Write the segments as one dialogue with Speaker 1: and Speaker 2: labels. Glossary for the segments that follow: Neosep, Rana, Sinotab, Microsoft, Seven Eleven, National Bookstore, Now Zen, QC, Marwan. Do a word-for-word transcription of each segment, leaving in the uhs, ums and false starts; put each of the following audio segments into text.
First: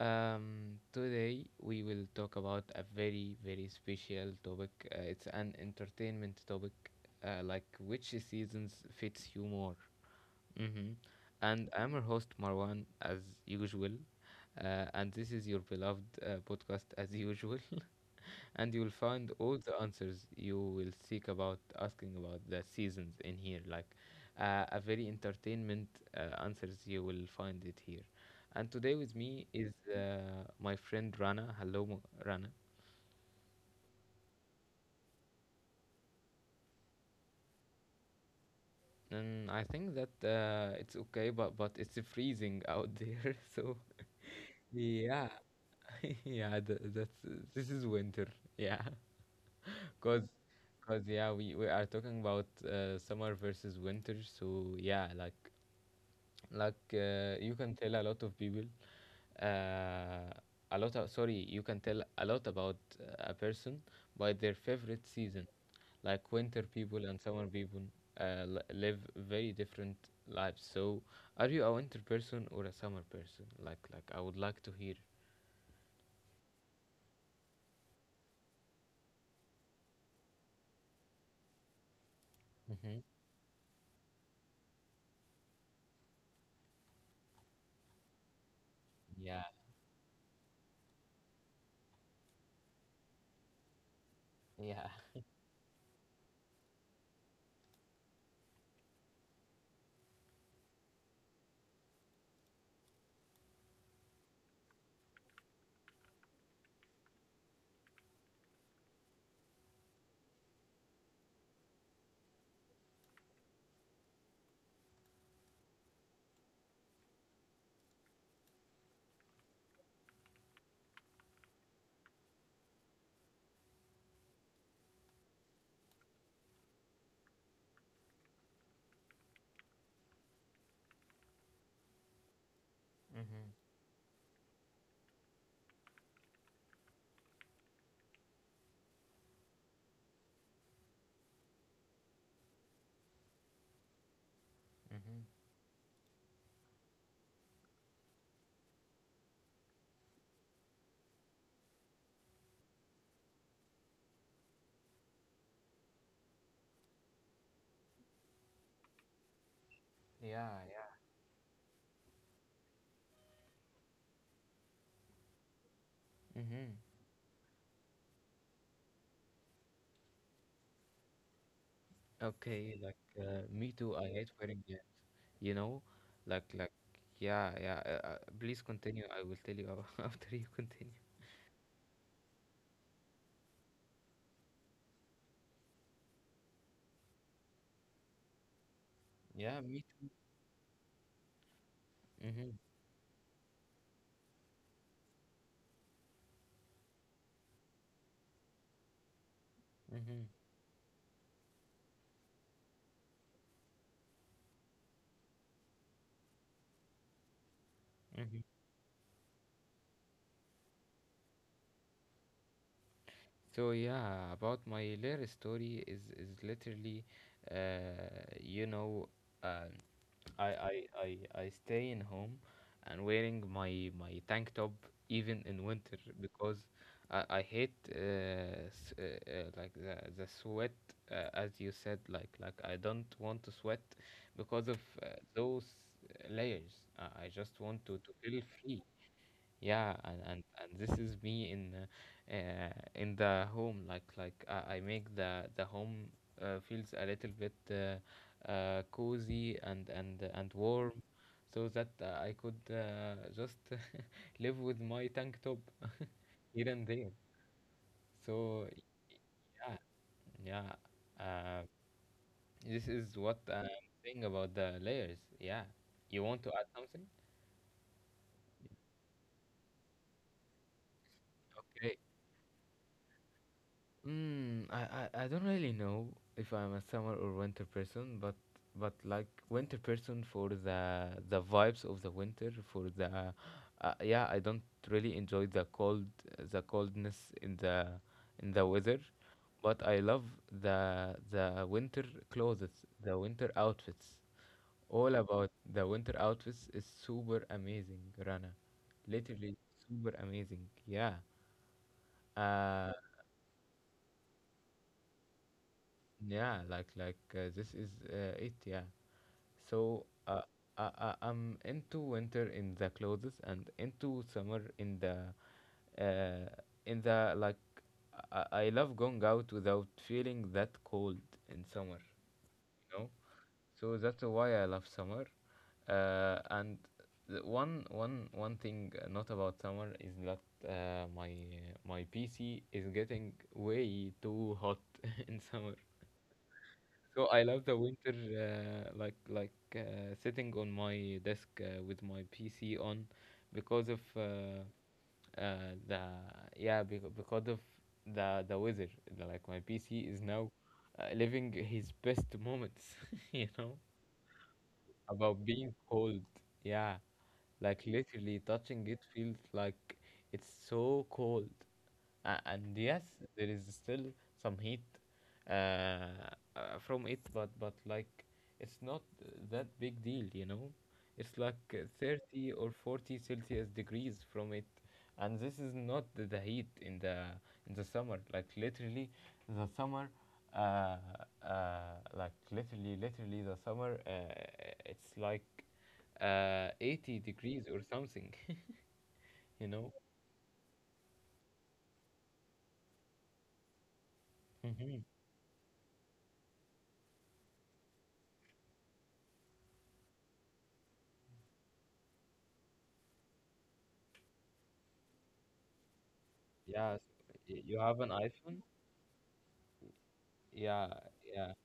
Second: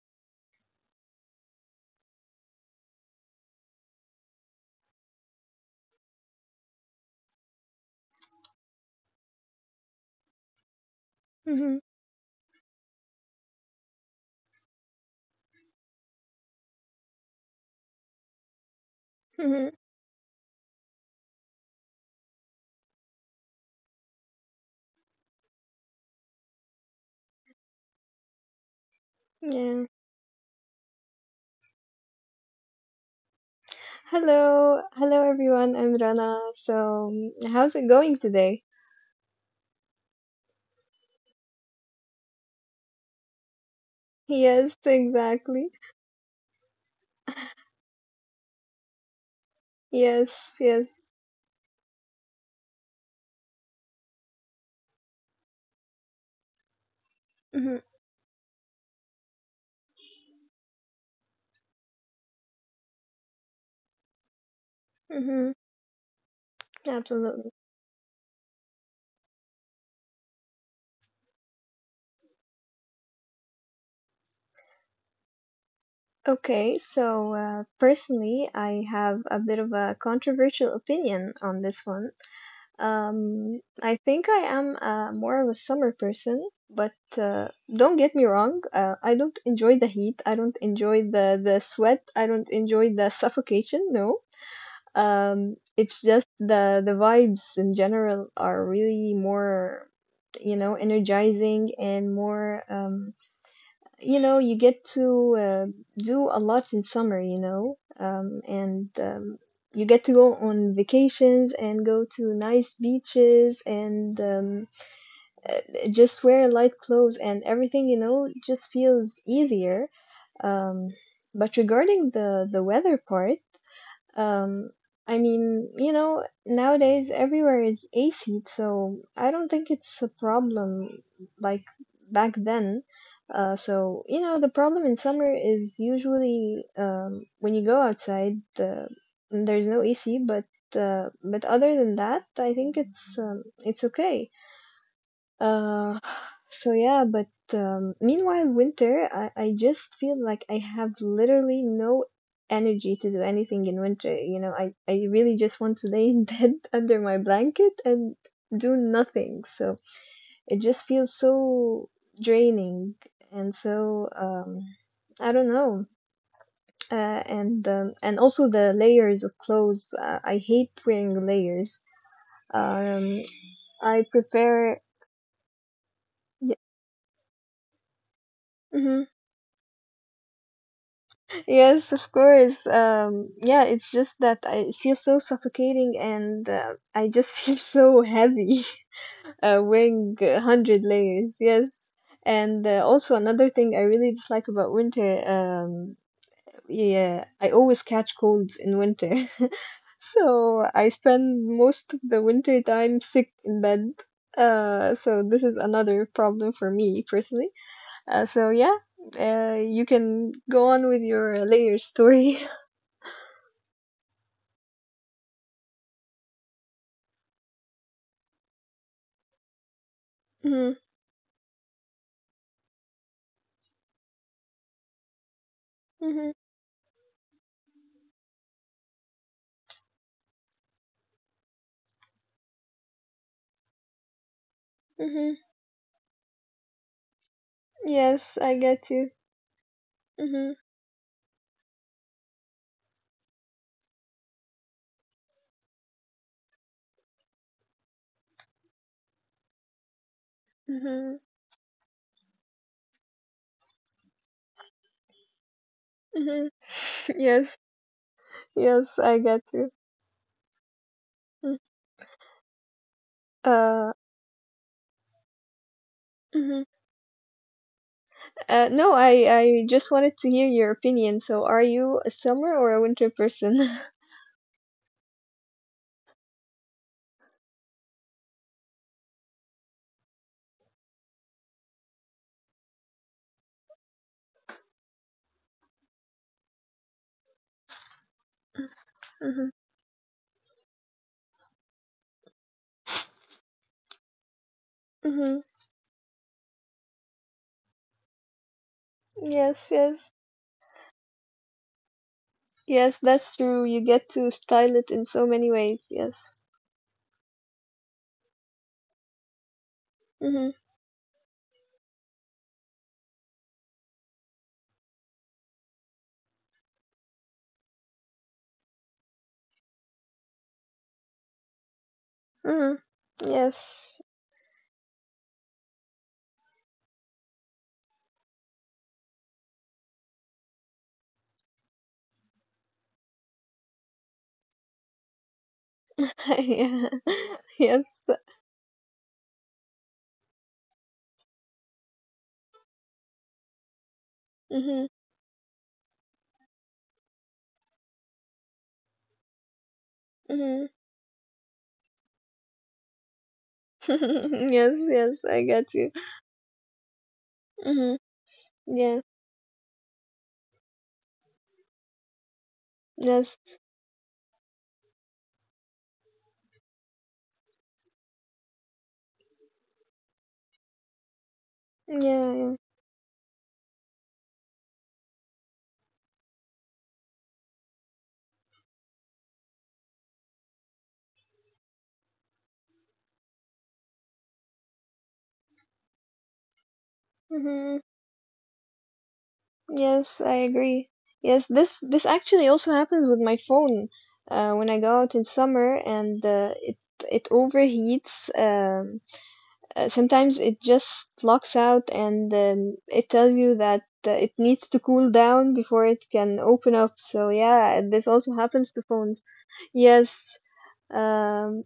Speaker 1: um, Today we will talk about a very, very special topic. Uh, it's an entertainment topic, uh, like which seasons fits you more. Mm-hmm.
Speaker 2: Mhm,
Speaker 1: And I'm your host, Marwan, as usual. Uh, and this is your beloved uh, podcast, as usual, and you'll find
Speaker 2: mhm,
Speaker 1: all the answers you will seek about asking about the seasons in here, like uh, a very entertainment uh, answers you will find it here. And today with me is
Speaker 2: Yeah.
Speaker 1: uh, my friend Rana. hello Mo- Rana,
Speaker 2: Hello, hello everyone. I'm Rana. So, um, how's it going today?
Speaker 1: and i think that uh, it's okay, but but it's freezing out there so
Speaker 2: Yes,
Speaker 1: yeah.
Speaker 2: exactly.
Speaker 1: yeah th- that's this is winter. Yeah. because
Speaker 2: Yes, yes.
Speaker 1: because yeah, we, we are talking about uh, summer versus winter, so yeah, like like uh, you
Speaker 2: hmm
Speaker 1: can tell a lot of people uh, a lot of, sorry You can tell a lot about uh, a person by their favorite
Speaker 2: hmm
Speaker 1: season, like winter people and summer
Speaker 2: Absolutely.
Speaker 1: people. Uh, li- live very different lives, so are you a winter person or a summer person? Like like i would like to hear.
Speaker 2: Okay, so uh, personally, I have a bit of a controversial opinion on this one.
Speaker 1: Mm-hmm.
Speaker 2: Um, I think I am uh, more of a summer person, but uh, don't get me wrong, uh, I don't
Speaker 1: Yeah,
Speaker 2: enjoy the heat. I don't enjoy the the sweat. I don't enjoy the suffocation. No.
Speaker 1: yeah.
Speaker 2: Um, it's just the the vibes in general are really more, you know, energizing and more. Um, you know, you get to uh, do a lot in summer. You know, um, and um, you get to go on vacations and go to nice beaches and um, uh, just wear light clothes and everything. You know, just feels easier. Um, but regarding the the weather part. Um, I mean, you know, nowadays everywhere is A C, so I don't think it's a problem like back then. Uh,
Speaker 1: Mm-hmm.
Speaker 2: so, you know, the problem in summer is usually um, when you go outside, the, there's no A C, but uh, but other than that, I think it's um, it's okay.
Speaker 1: Mm-hmm.
Speaker 2: Uh, so yeah, but um, meanwhile, winter, I, I just feel like I have literally no energy to do anything in winter. You know, I, I really just want to lay in bed under my blanket and do nothing. So it
Speaker 1: Yeah,
Speaker 2: just
Speaker 1: yeah.
Speaker 2: feels so draining and so um, I don't know.
Speaker 1: Mm-hmm.
Speaker 2: Uh, and um, and also the layers of clothes. Uh, I hate wearing layers.
Speaker 1: Okay, like
Speaker 2: Um,
Speaker 1: uh, me
Speaker 2: I
Speaker 1: too. I hate wearing
Speaker 2: prefer.
Speaker 1: uh, you know like
Speaker 2: Yeah.
Speaker 1: like yeah, yeah. Uh, uh, please
Speaker 2: Mm-hmm.
Speaker 1: continue, I will tell you after you continue.
Speaker 2: Yes, of course. Um, yeah, it's just that I it feels so suffocating and uh, I just feel so heavy uh,
Speaker 1: Yeah, me too.
Speaker 2: wearing a hundred layers. Yes.
Speaker 1: Mm-hmm.
Speaker 2: And uh, also another thing I really dislike about winter, um, yeah, I always catch colds in winter.
Speaker 1: Mm-hmm.
Speaker 2: So I spend most of the winter time sick in bed. Uh, so this is another problem for me personally. Uh,
Speaker 1: Mm-hmm.
Speaker 2: so yeah, uh, you can go on with your layers story.
Speaker 1: So yeah, about my little story, is is literally uh you know I,
Speaker 2: hmm
Speaker 1: I, I, I stay in home and wearing my, my tank top even in winter
Speaker 2: hmm
Speaker 1: because I, I hate uh, s- uh, uh, like the, the sweat, uh, as you said, like like I don't want to sweat because of uh,
Speaker 2: hmm
Speaker 1: those uh, layers. I I just want to, to
Speaker 2: Yes,
Speaker 1: feel
Speaker 2: I get
Speaker 1: free.
Speaker 2: you.
Speaker 1: Yeah, and,
Speaker 2: hmm
Speaker 1: and, and this is me in uh, uh, in the home. Like like I, I make the the home uh, feels a little bit uh, uh, cozy and and and warm,
Speaker 2: hmm
Speaker 1: so that uh, I could uh, just live with my tank top
Speaker 2: hmm
Speaker 1: here and there.
Speaker 2: Yes,
Speaker 1: So
Speaker 2: yes, I get you.
Speaker 1: yeah, yeah.
Speaker 2: Mm.
Speaker 1: Uh, this is what I'm
Speaker 2: Uh,
Speaker 1: saying about the layers. Yeah, you want to
Speaker 2: mhm.
Speaker 1: add something?
Speaker 2: Uh, no, I I just wanted to hear your opinion. So, are you a summer or a winter person?
Speaker 1: Mm, I, I, I don't really know if I'm a summer or winter person, but but like winter person for the the vibes of the winter, for the uh, yeah, I don't really enjoy the cold, the coldness in the in the weather,
Speaker 2: hmm
Speaker 1: but I love the the winter clothes, the winter outfits. All
Speaker 2: hmm
Speaker 1: about the winter outfits is super amazing, Rana, literally
Speaker 2: Yes, yes.
Speaker 1: super amazing. Yeah.
Speaker 2: Yes,
Speaker 1: Uh,
Speaker 2: that's true. You get to style it in so many ways. Yes.
Speaker 1: Yeah, like like uh, this is uh, it. Yeah. So uh,
Speaker 2: hmm
Speaker 1: I, I I'm into winter in the clothes and into summer in the uh, in the like I, I love going out without feeling that cold in summer.
Speaker 2: hmm
Speaker 1: You know.
Speaker 2: Yes.
Speaker 1: So that's why I love summer. Uh, and the one one one thing not about summer is that uh, my my P C is getting way too hot in summer.
Speaker 2: Yeah.
Speaker 1: So I love the
Speaker 2: Yes.
Speaker 1: winter, uh, like like uh, sitting on my desk uh, with my P C on, because of uh,
Speaker 2: hmm
Speaker 1: uh, the yeah bec- because of the the weather. Like my P C is now
Speaker 2: hmm
Speaker 1: uh, living his best moments, you know,
Speaker 2: Yes, yes, I
Speaker 1: about
Speaker 2: get
Speaker 1: being
Speaker 2: you.
Speaker 1: cold. Yeah, like
Speaker 2: hmm
Speaker 1: literally touching
Speaker 2: Yeah.
Speaker 1: it feels like it's so cold. Uh, and yes,
Speaker 2: Yes.
Speaker 1: there is still some heat uh, uh, from it, but but like it's not that big deal, you know. It's like uh,
Speaker 2: Yeah, yeah.
Speaker 1: thirty or forty Celsius degrees from it, and this is not the, the heat in the in the summer. Like literally, the summer, uh, uh, like literally, literally the summer, uh, it's like uh, eighty degrees
Speaker 2: hmm
Speaker 1: or something, you know.
Speaker 2: Yes, I agree. Yes, this this actually also happens with my phone. Uh, when I go
Speaker 1: Hmm.
Speaker 2: out in summer and uh, it it overheats. Um, uh, sometimes it just locks out and um, it tells you that uh, it needs to cool down before it can open up.
Speaker 1: Yeah, s-
Speaker 2: So
Speaker 1: y- you
Speaker 2: yeah,
Speaker 1: have
Speaker 2: this
Speaker 1: an
Speaker 2: also
Speaker 1: iPhone.
Speaker 2: happens to phones. Yes.
Speaker 1: Yeah, yeah.
Speaker 2: Um,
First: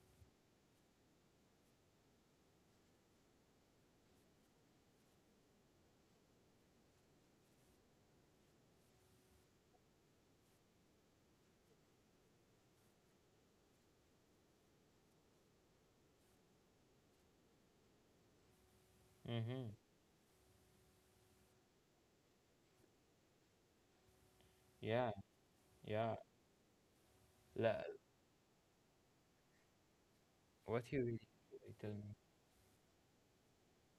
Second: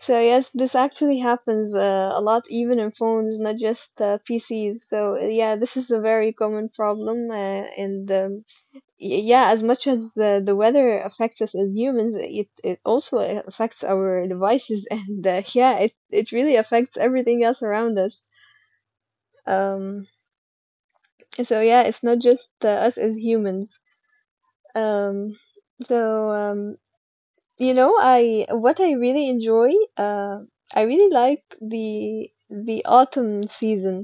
Speaker 2: So yes, this actually happens uh, a lot, even in phones, not just uh, P Cs. So yeah, this is a very common problem, uh, and um, y- yeah, as much as the the weather affects us as humans, it it also affects our devices, and uh, yeah, it it really affects everything else around us.
Speaker 1: Mm-hmm.
Speaker 2: Um, so yeah, it's not just uh, us as humans.
Speaker 1: Yeah,
Speaker 2: Um, so
Speaker 1: yeah.
Speaker 2: um, You
Speaker 1: La,
Speaker 2: know, I what I really enjoy, uh, I
Speaker 1: what you
Speaker 2: really
Speaker 1: really
Speaker 2: like
Speaker 1: really
Speaker 2: the
Speaker 1: tell me?
Speaker 2: the autumn season,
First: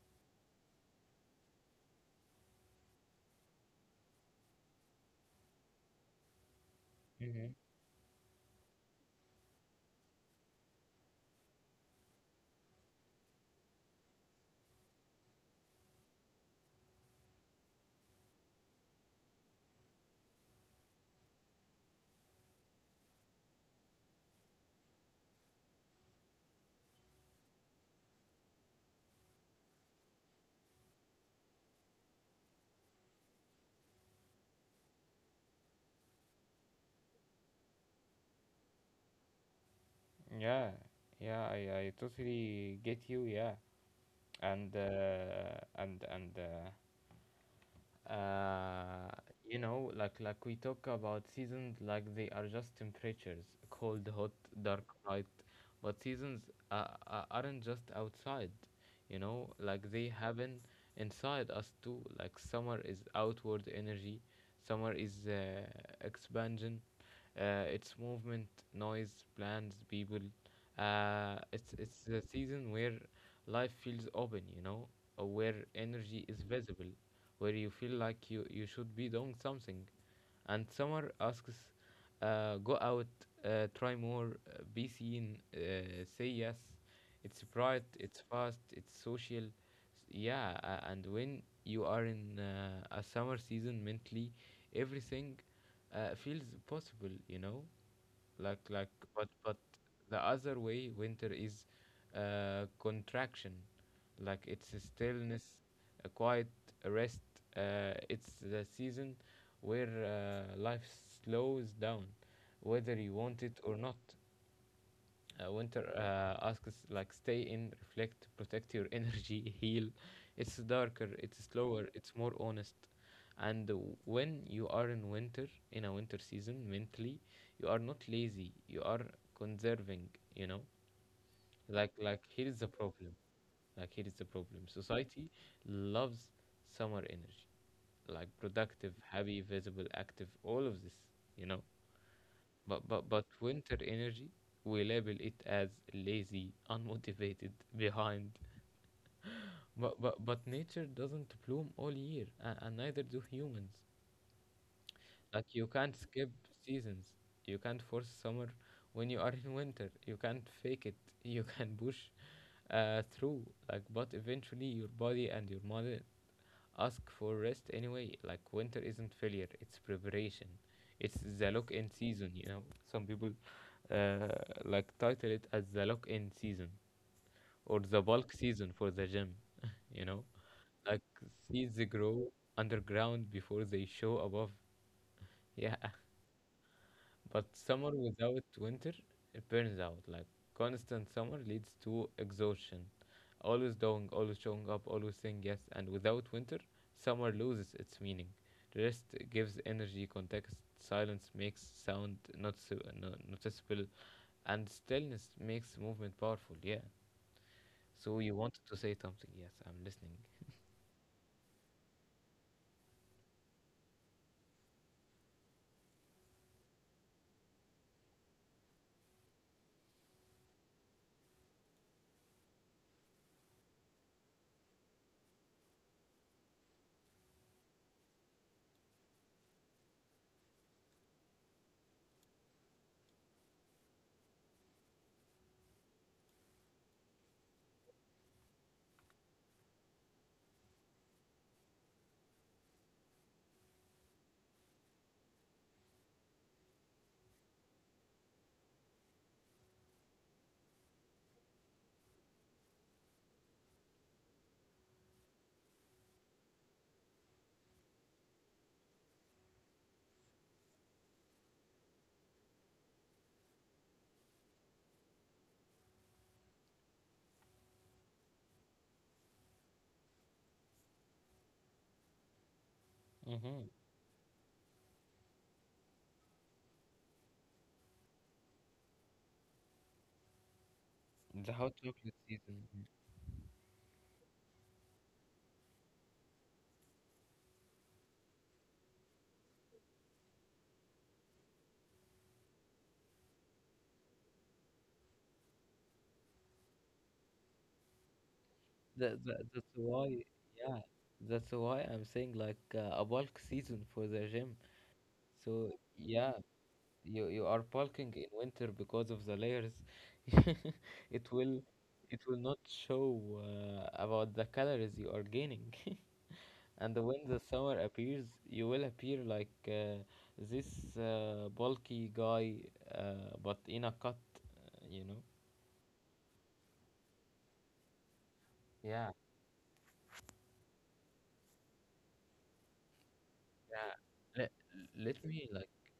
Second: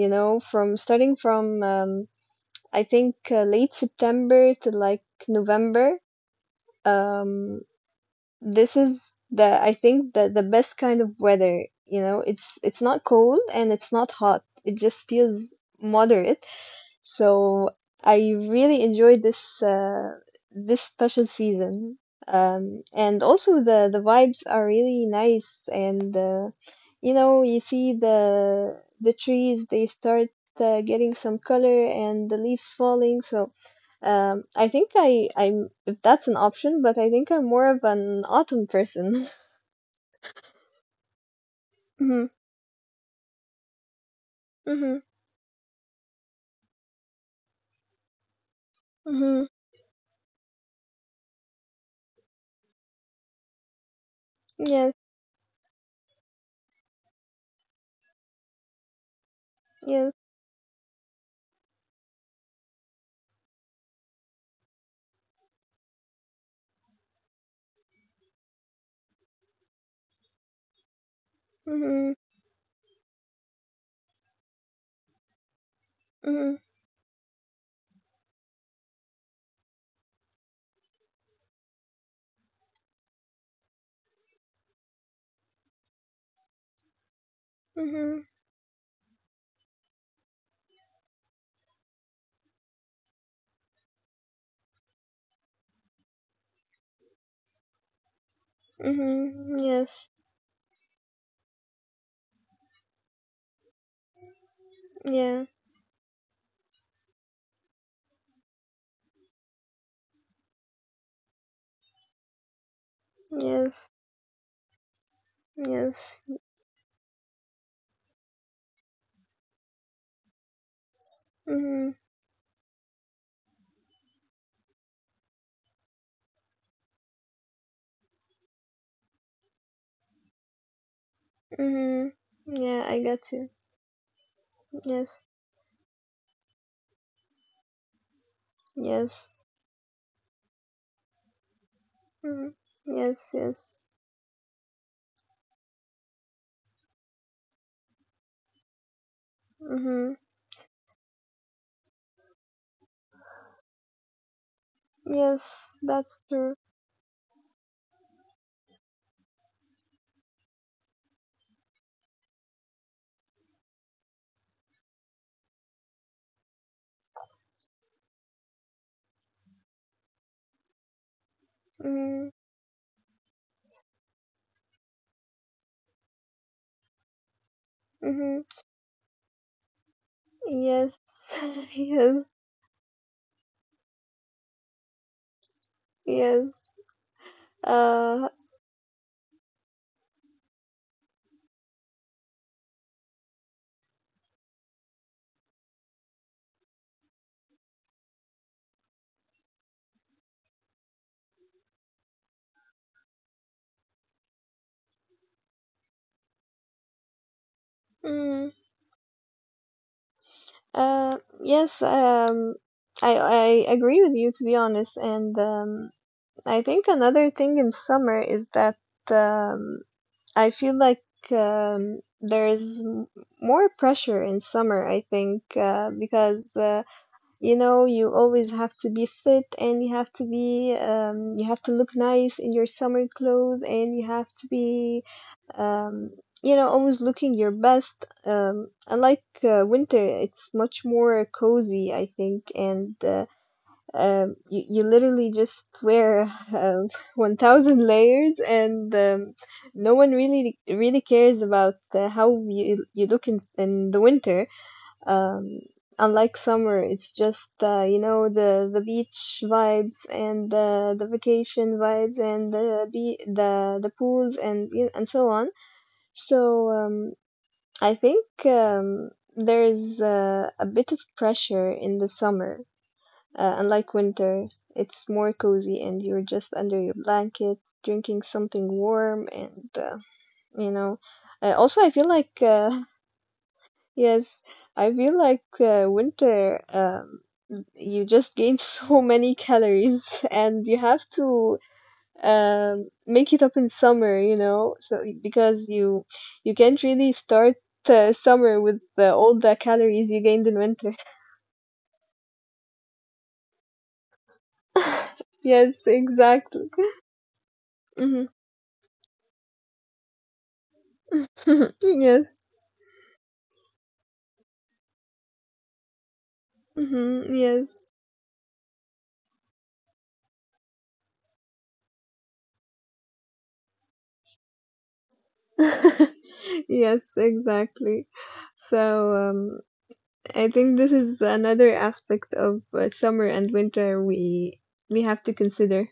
Speaker 2: you know, from starting from um, I think uh, late September to like November.
Speaker 1: Mm-hmm.
Speaker 2: Um, this is the I think the the best kind of weather, you know. It's it's not cold and it's not hot. It just feels moderate so I really enjoyed this uh, this special season, um, and also the the vibes are really nice. And uh, you know, you see the the trees they start uh, getting some color, and the leaves falling. So um, I think I I'm if that's an option, but I think I'm more of an autumn person.
Speaker 1: Yeah, yeah. I, I
Speaker 2: mhm,
Speaker 1: totally get you. Yeah, and
Speaker 2: mhm,
Speaker 1: uh, and and uh, uh,
Speaker 2: mhm.
Speaker 1: you know, like like we talk about seasons like they are just temperatures, cold, hot, dark,
Speaker 2: Yes,
Speaker 1: light, but seasons uh, uh, aren't just outside, you know, like they
Speaker 2: yes.
Speaker 1: happen inside us too. Like summer is outward energy, summer is uh, expansion, uh, it's movement, noise, plans, people, uh, it's it's
Speaker 2: Mhm,
Speaker 1: the season where life feels open, you know, uh, where energy is
Speaker 2: mhm,
Speaker 1: visible, where you feel like you, you should be doing something. And summer asks, uh, go out, uh, try more, uh, be seen, uh, say yes. It's bright, it's
Speaker 2: mhm,
Speaker 1: fast, it's social. Yeah, uh, and when you are in uh, a summer season mentally, everything uh, feels possible, you know? like like but but
Speaker 2: mhm. Yes,
Speaker 1: the other way, winter is uh, contraction, like it's a
Speaker 2: yeah,
Speaker 1: stillness, a quiet, rest, uh, it's the season where uh, life slows down whether you want it or
Speaker 2: yes.
Speaker 1: not. uh, Winter
Speaker 2: Yes.
Speaker 1: uh, asks like, stay in, reflect, protect your energy, heal. It's darker, it's slower,
Speaker 2: Mhm.
Speaker 1: it's more honest. And w- when you are in winter, in a winter season, mentally, you are not lazy. You are conserving. You know, like
Speaker 2: Mhm.
Speaker 1: like here is the
Speaker 2: Yeah, I
Speaker 1: problem.
Speaker 2: got you.
Speaker 1: Like here is the problem.
Speaker 2: Yes.
Speaker 1: Society loves summer energy, like productive,
Speaker 2: Yes.
Speaker 1: happy, visible, active. All of this. You know.
Speaker 2: Mhm.
Speaker 1: But but but
Speaker 2: Yes. Yes.
Speaker 1: winter energy, we label it as lazy, unmotivated, behind. But
Speaker 2: Mhm.
Speaker 1: but but nature doesn't bloom all year, and, and neither do humans. Like you
Speaker 2: Yes,
Speaker 1: can't
Speaker 2: that's
Speaker 1: skip
Speaker 2: true.
Speaker 1: seasons. You can't force summer when you are in winter. You can't fake it. You can push uh, through. Like but eventually your body and your mind ask for rest anyway. Like winter isn't failure, it's preparation. It's the lock in
Speaker 2: Mhm.
Speaker 1: season, you know. Some people uh, like title it as the lock in season or the bulk
Speaker 2: Mhm.
Speaker 1: season for the gym, you know.
Speaker 2: Yes.
Speaker 1: Like seeds
Speaker 2: yes.
Speaker 1: grow underground before they show above. Yeah,
Speaker 2: Yes.
Speaker 1: but summer
Speaker 2: Uh.
Speaker 1: without winter, it burns out. Like constant summer leads to exhaustion. Always doing, always showing up, always saying yes. And without winter, summer loses its meaning. Rest gives energy context. Silence makes sound not so, uh, no, noticeable, and stillness makes movement powerful. Yeah. So you
Speaker 2: Mm,
Speaker 1: wanted to say something? Yes, I'm listening.
Speaker 2: uh. Yes. Um. I I agree with you to be honest, and um. I think another thing in summer is that um I feel like um, there's m- more pressure in summer, I think, uh, because uh, you know you always have to be fit and you have to be um, you have to look nice in your summer clothes and you have to be um, you know always looking your best. Um, unlike uh, winter, it's much more cozy, I think, and uh, um, you, you literally just wear um, one thousand layers and um, no one really really cares about uh, how you, you look in, in the winter um, unlike summer it's just uh, you know the, the beach vibes and uh, the vacation vibes and the be- the the pools and you know, and so on so um, I think um, there's uh, a bit of pressure in the summer uh,
Speaker 1: Mm-hmm.
Speaker 2: unlike winter, it's more cozy and you're just under your blanket drinking something warm and uh, you know. Uh,
Speaker 1: The hot
Speaker 2: also, I feel
Speaker 1: chocolate
Speaker 2: like uh,
Speaker 1: season.
Speaker 2: yes, I feel like uh, winter um, you just gain so many calories and you have to um, make it up in summer, you know. So because you you can't really start uh, summer with uh,
Speaker 1: That,
Speaker 2: all
Speaker 1: that
Speaker 2: the
Speaker 1: that's
Speaker 2: calories
Speaker 1: why,
Speaker 2: you gained in
Speaker 1: yeah,
Speaker 2: winter.
Speaker 1: that's why I'm saying like uh, a bulk season for the gym. So
Speaker 2: Yes,
Speaker 1: yeah,
Speaker 2: exactly.
Speaker 1: you you are bulking
Speaker 2: hmm
Speaker 1: in winter because of the layers. It will it
Speaker 2: yes.
Speaker 1: will not show uh, about the calories you are gaining. And when
Speaker 2: Mm-hmm,
Speaker 1: the summer
Speaker 2: yes.
Speaker 1: appears, you will appear like uh, this uh, bulky guy, uh, but in a cut, uh, you know?
Speaker 2: Yes, exactly.
Speaker 1: Yeah.
Speaker 2: So, um, I think this is another aspect of uh, summer and
Speaker 1: Yeah.
Speaker 2: winter
Speaker 1: Let,
Speaker 2: we we
Speaker 1: let
Speaker 2: have to
Speaker 1: me like
Speaker 2: consider.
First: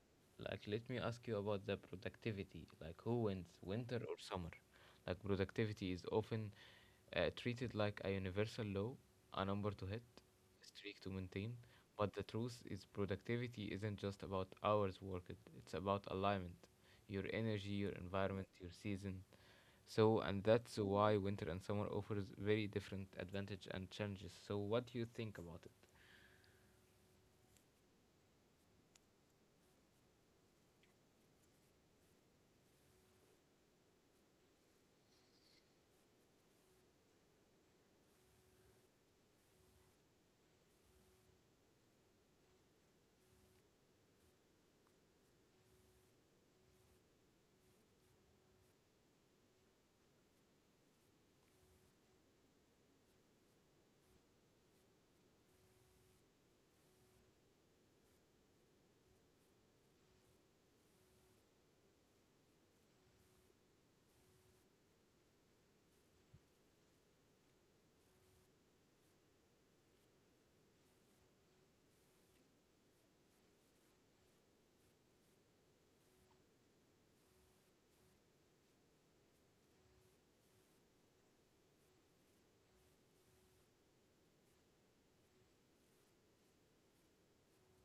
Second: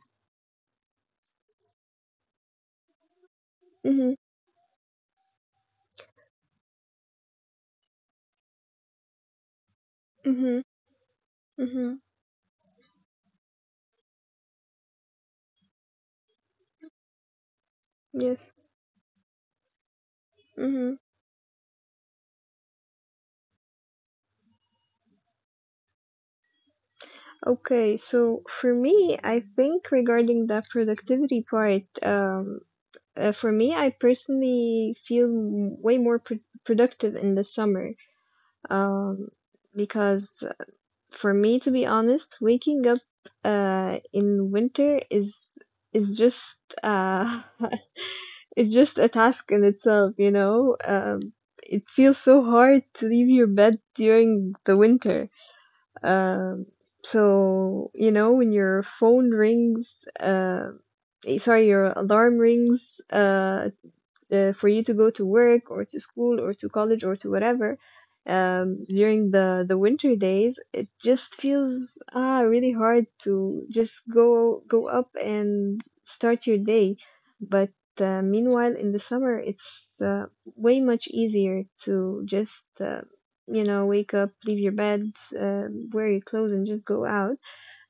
Speaker 1: like let me ask you about the productivity. Like who wins, winter
Speaker 2: Mm-hmm,
Speaker 1: or summer? Like productivity is often uh, treated like a universal law, a number to hit,
Speaker 2: mm-hmm,
Speaker 1: a streak to maintain.
Speaker 2: mm-hmm.
Speaker 1: But the truth is, productivity isn't just about hours worked. It's about alignment, your energy, your environment,
Speaker 2: Yes.
Speaker 1: your season. So, and that's
Speaker 2: Mm-hmm.
Speaker 1: why winter and summer offers very different advantage and challenges. So, what do you think about it?
Speaker 2: Okay, so for me, I think regarding the productivity part, um, uh, for me, I personally feel m- way more pr productive in the summer, um, because for me, to be honest, waking up uh, in winter is is just uh, it's just a task in itself, you know. Um, it feels so hard to leave your bed during the winter. Um, so you know when your phone rings, uh, eh, sorry, your alarm rings uh, uh, for you to go to work or to school or to college or to whatever um, during the the winter days it just feels ah really hard to just go go up and start your day but uh, meanwhile in the summer it's uh, way much easier to just uh, you know wake up leave your bed uh, wear your clothes and just go out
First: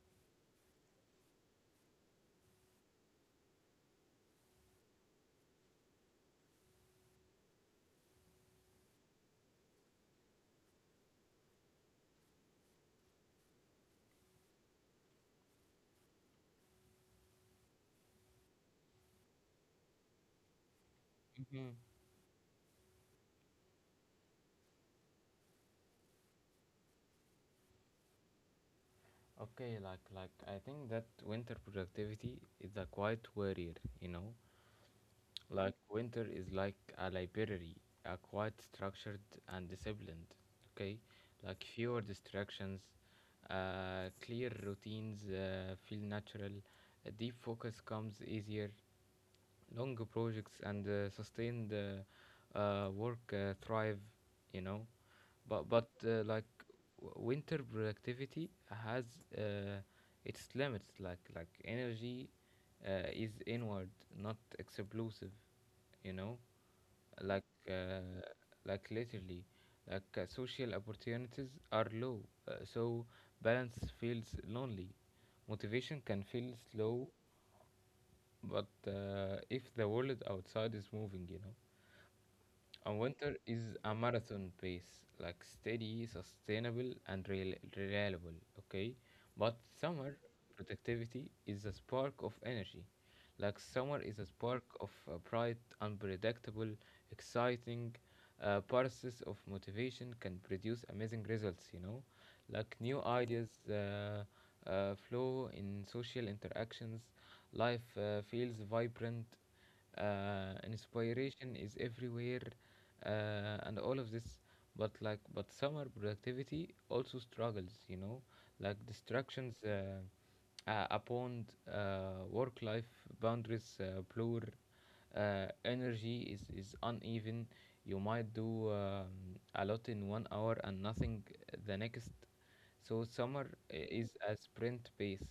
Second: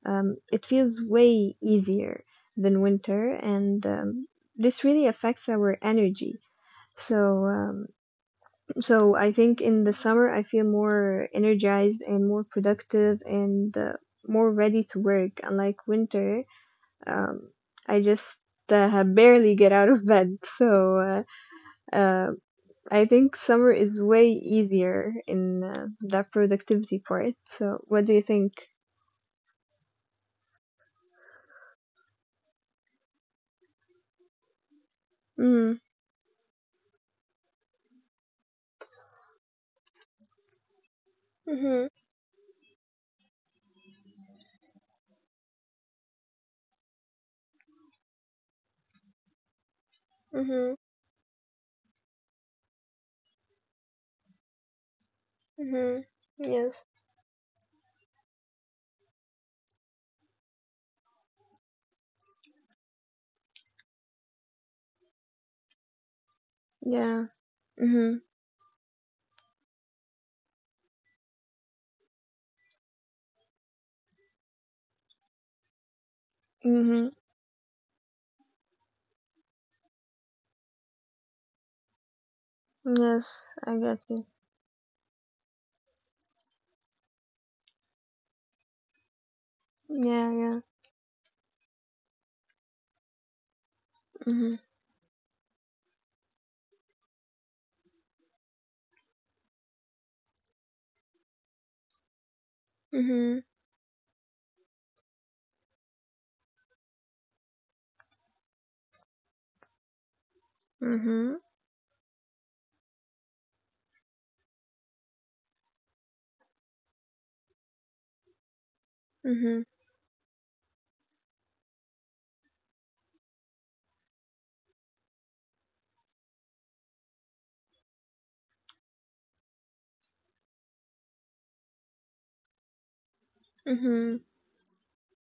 Speaker 2: um, it feels way easier than winter and um, this really affects our energy so, um, so I think in the summer I feel more energized and more productive and uh, more ready to work. Unlike winter, um, I just uh, have barely get out of bed. So, uh, uh, I think summer is way easier in uh, that productivity part. So, what do you think?
Speaker 1: Okay, like like I think that winter productivity is a quiet warrior, you know?
Speaker 2: Mm,
Speaker 1: Like winter is like a library, a quiet, structured and disciplined, okay? Like
Speaker 2: Mhm.
Speaker 1: fewer distractions, uh, clear routines uh, feel natural, a deep focus comes easier, long projects
Speaker 2: Mhm.
Speaker 1: and uh, sustained uh, uh, work uh, thrive, you know? but but
Speaker 2: Mhm.
Speaker 1: uh, like
Speaker 2: Yes.
Speaker 1: w- winter productivity has uh, its limits, like like energy uh, is inward, not explosive, you know,
Speaker 2: Yeah.
Speaker 1: like uh,
Speaker 2: Mhm.
Speaker 1: like literally, like uh, social opportunities are low, uh, so balance feels lonely, motivation can feel
Speaker 2: Mhm.
Speaker 1: slow. But uh, if the world outside is moving, you know, a winter
Speaker 2: Yes, I
Speaker 1: is a
Speaker 2: get you.
Speaker 1: marathon pace, like steady, sustainable, and rel- reliable, okay? But summer
Speaker 2: Yeah, yeah.
Speaker 1: productivity is a spark of energy. Like summer is a
Speaker 2: Mhm.
Speaker 1: spark of a bright, unpredictable, exciting uh, process of motivation, can produce amazing results, you know? Like new
Speaker 2: Mhm.
Speaker 1: ideas uh, uh, flow in social interactions, life uh, feels vibrant, uh,
Speaker 2: Mm-hmm.
Speaker 1: inspiration is everywhere, uh, and all of this. But like, but summer productivity also struggles, you know, like distractions
Speaker 2: Mm-hmm.
Speaker 1: uh, uh, upon uh, work life boundaries uh, blur, uh, energy is, is uneven, you might do um, a lot in one hour and nothing the next. So summer i- is
Speaker 2: Mm-hmm.
Speaker 1: a sprint pace,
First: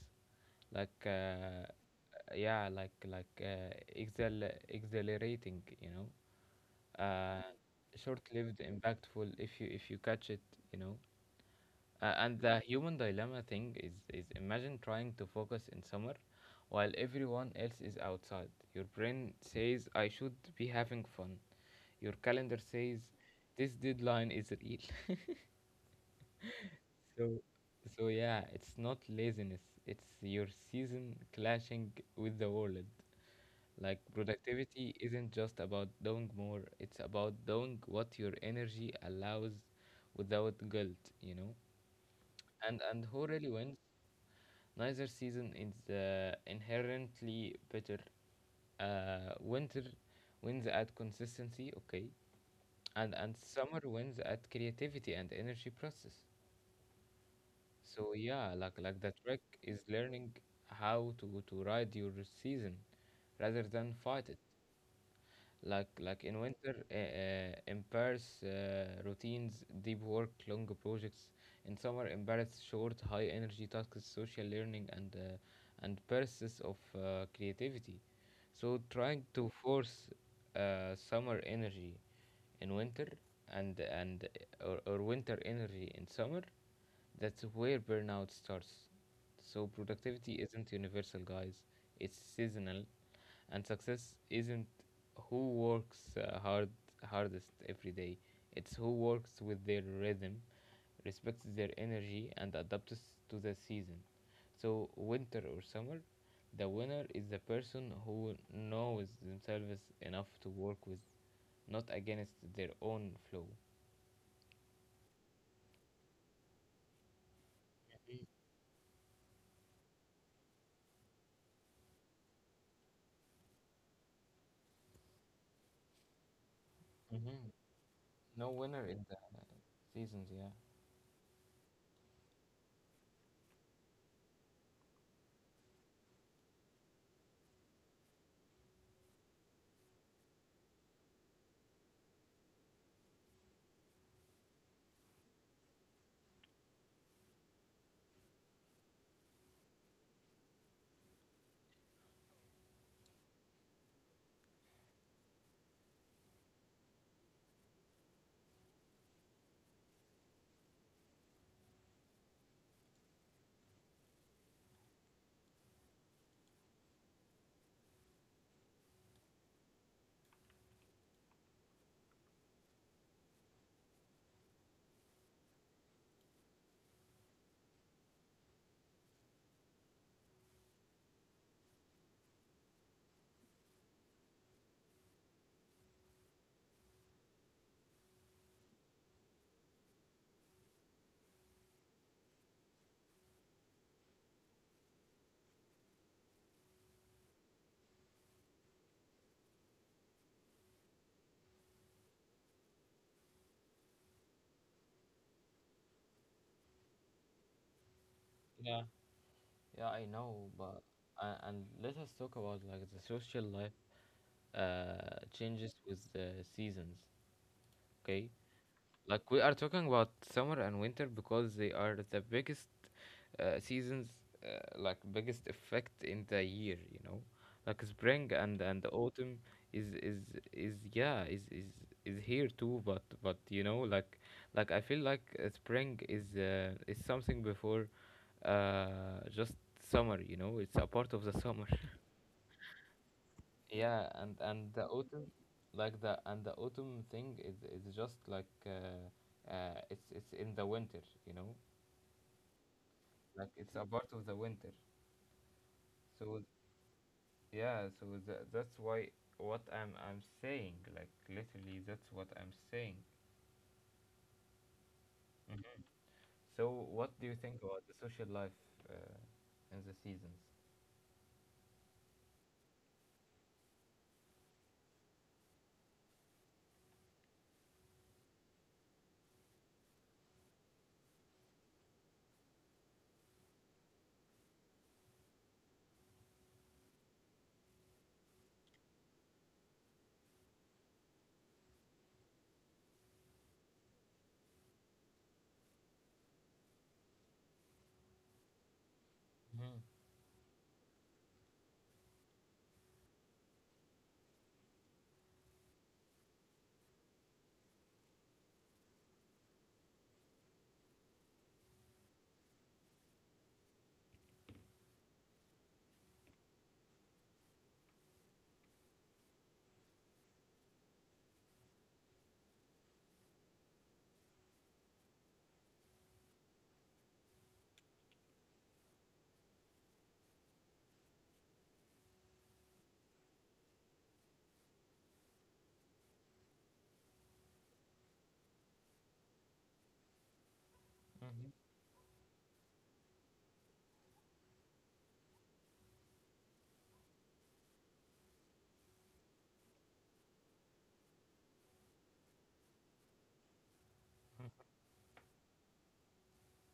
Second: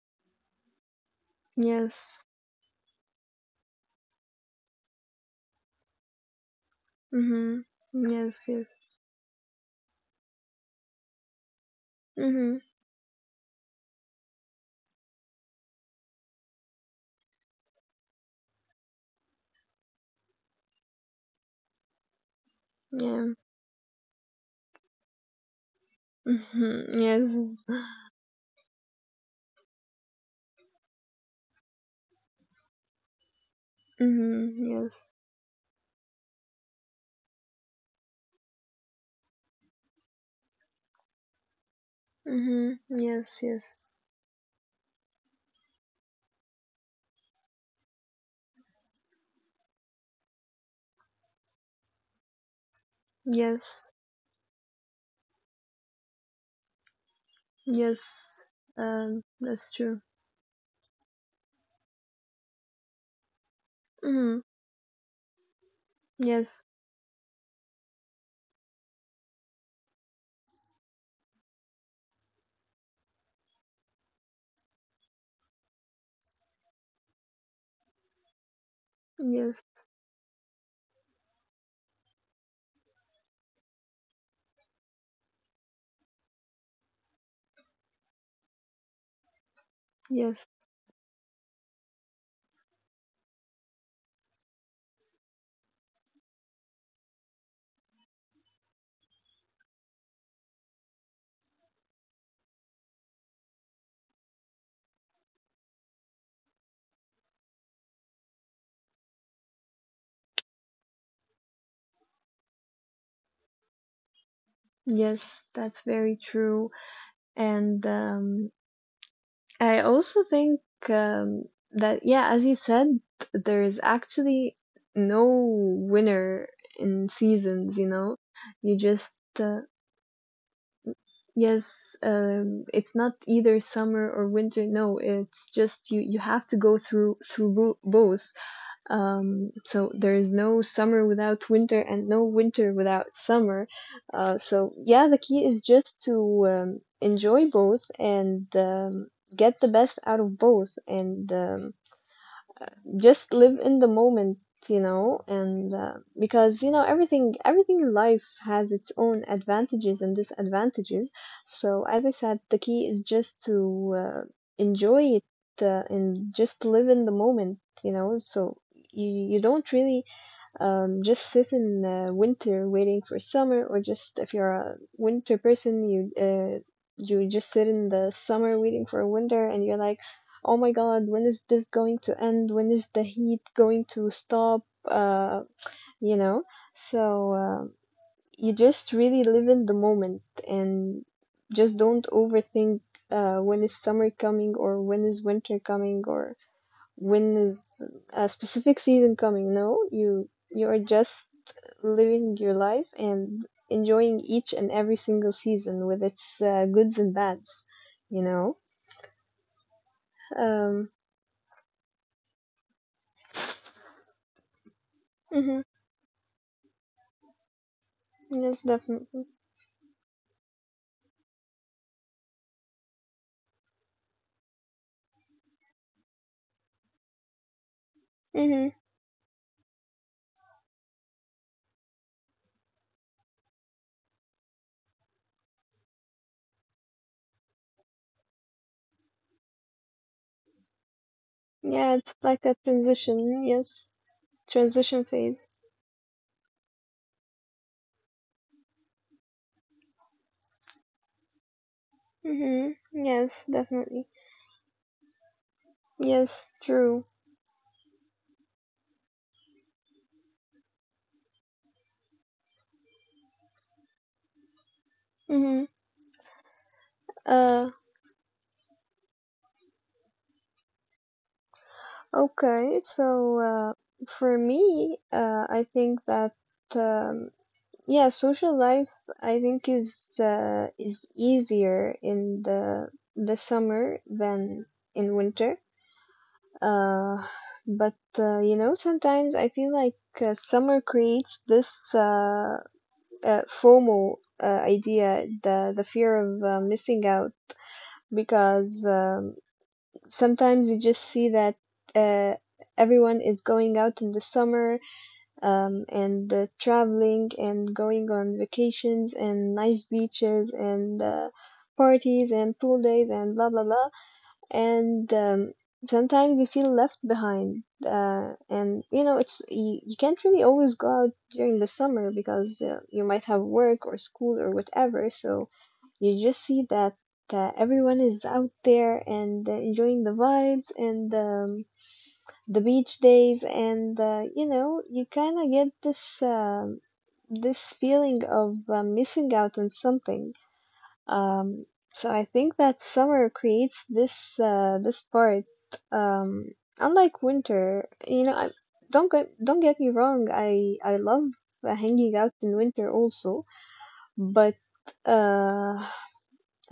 Speaker 1: like uh,
Speaker 2: Yes.
Speaker 1: yeah, like like uh, excel exhilarating, you know, uh,
Speaker 2: Mm-hmm. Yes,
Speaker 1: short-lived,
Speaker 2: yes.
Speaker 1: impactful if you if you catch it, you know, uh, and
Speaker 2: Mm-hmm.
Speaker 1: the human dilemma thing is, is imagine trying to focus in summer while everyone else is outside. Your brain says, I should be having fun. Your calendar says,
Speaker 2: Yeah.
Speaker 1: this deadline is real.
Speaker 2: Mm-hmm.
Speaker 1: So,
Speaker 2: Yes.
Speaker 1: so yeah, it's not laziness. It's your season clashing with the world. Like
Speaker 2: Mm-hmm.
Speaker 1: productivity
Speaker 2: Yes.
Speaker 1: isn't just about doing more, it's about doing what your energy allows without guilt, you know?
Speaker 2: Mm-hmm.
Speaker 1: And and who
Speaker 2: Yes,
Speaker 1: really wins?
Speaker 2: yes.
Speaker 1: Neither season is uh, inherently better. Uh, winter wins at consistency, okay, and and summer
Speaker 2: Yes.
Speaker 1: wins at creativity and energy process. So
Speaker 2: Yes.
Speaker 1: yeah, like like the
Speaker 2: Um,
Speaker 1: trick
Speaker 2: that's
Speaker 1: is
Speaker 2: true.
Speaker 1: learning how to to ride your season rather than fight it.
Speaker 2: Mm-hmm.
Speaker 1: Like like in
Speaker 2: Yes.
Speaker 1: winter, uh, uh, embarrass uh, routines, deep work, long projects. In summer, embarrass short, high energy tasks, social learning, and uh, and bursts of uh, creativity. So trying to
Speaker 2: Yes.
Speaker 1: force uh, summer energy in winter and and eh, or, or winter energy in summer. That's where burnout starts. So, productivity
Speaker 2: Yes.
Speaker 1: isn't universal, guys, it's seasonal, and success isn't who works uh, hard hardest every day. It's who works with their rhythm, respects their energy, and adapts to the season. So, winter or summer, the winner is the person who knows themselves enough to work with, not against their own flow.
Speaker 2: Yes, that's very true. And um I also think um, that, yeah, as you said, there is actually no winner in
Speaker 1: Hmm.
Speaker 2: seasons, you know?
Speaker 1: No
Speaker 2: You
Speaker 1: winner in
Speaker 2: just,
Speaker 1: the
Speaker 2: uh,
Speaker 1: seasons, yeah.
Speaker 2: yes, um, it's not either summer or winter. No, it's just you, you have to go through through bo both. Um, so there is no summer without winter and no winter without summer. Uh, so yeah, the key is just to um, enjoy both and um, get the best out of both. And um, just live in the moment you know and uh, because you know everything everything in life has its own advantages and disadvantages so as I said the key is just to uh, enjoy it uh, and just live in the moment you know so you, you don't really um, just sit in uh, winter waiting for summer, or just if you're a winter person, you uh, you just sit in the summer waiting for winter, and you're like, oh my god, when is this going to end? When is the heat going to stop? Uh, you know, so uh, you just really live in the moment and just don't overthink uh, when is summer coming or when is winter coming or when is a specific season coming no you you are just living your life and enjoying each and every single season with its uh, goods and bads you know
Speaker 1: Yeah. Yeah, I know, but
Speaker 2: um
Speaker 1: uh, and let us talk about, like, the social life uh
Speaker 2: mhm,
Speaker 1: changes with the seasons, okay?
Speaker 2: yes
Speaker 1: Like,
Speaker 2: definitely
Speaker 1: we are talking about summer and winter because they are the biggest uh, seasons, uh, like, biggest effect in the year. You know, like spring and
Speaker 2: hmm
Speaker 1: and autumn is is is yeah is is is here too. But but you know, like like I feel like uh, spring is, uh, is something before uh just summer. You know, it's a part of the summer.
Speaker 2: yeah it's like a transition yes
Speaker 1: Yeah, and and the
Speaker 2: transition
Speaker 1: autumn,
Speaker 2: phase
Speaker 1: like the and the autumn thing is is just like, uh, uh, it's it's in the winter, you know,
Speaker 2: hmm yes
Speaker 1: like it's a part
Speaker 2: definitely
Speaker 1: of the winter. So
Speaker 2: yes true
Speaker 1: yeah, so tha that's why what I'm I'm saying, like, literally, that's what I'm saying.
Speaker 2: hmm
Speaker 1: Mhm. So what do you think
Speaker 2: uh
Speaker 1: about the social life uh, in the seasons?
Speaker 2: okay so uh for me uh I think that um yeah, social life I think is uh, is easier in the the summer than in winter. Uh, but uh, you know, sometimes I feel like uh, summer creates this uh, uh, FOMO uh, idea, the the fear of uh, missing out, because um,
Speaker 1: Hmm.
Speaker 2: sometimes you just see that uh, everyone is going out in the summer, um, and uh, traveling and going on vacations and nice beaches and uh, parties and pool days and blah blah blah and um, sometimes you feel left behind, uh, and you know it's you, you can't really always go out during the summer because uh, you might have work or school or whatever, so you just see that uh, everyone is out there and uh, enjoying the vibes and um, the beach days and uh, you know you kind of get this um this feeling of uh, missing out on something.
Speaker 1: Hmm.
Speaker 2: Um, so i think that summer creates this uh, this part. Um, unlike winter, you know I, don't get don't get me wrong, i i love uh, hanging out in winter also, but uh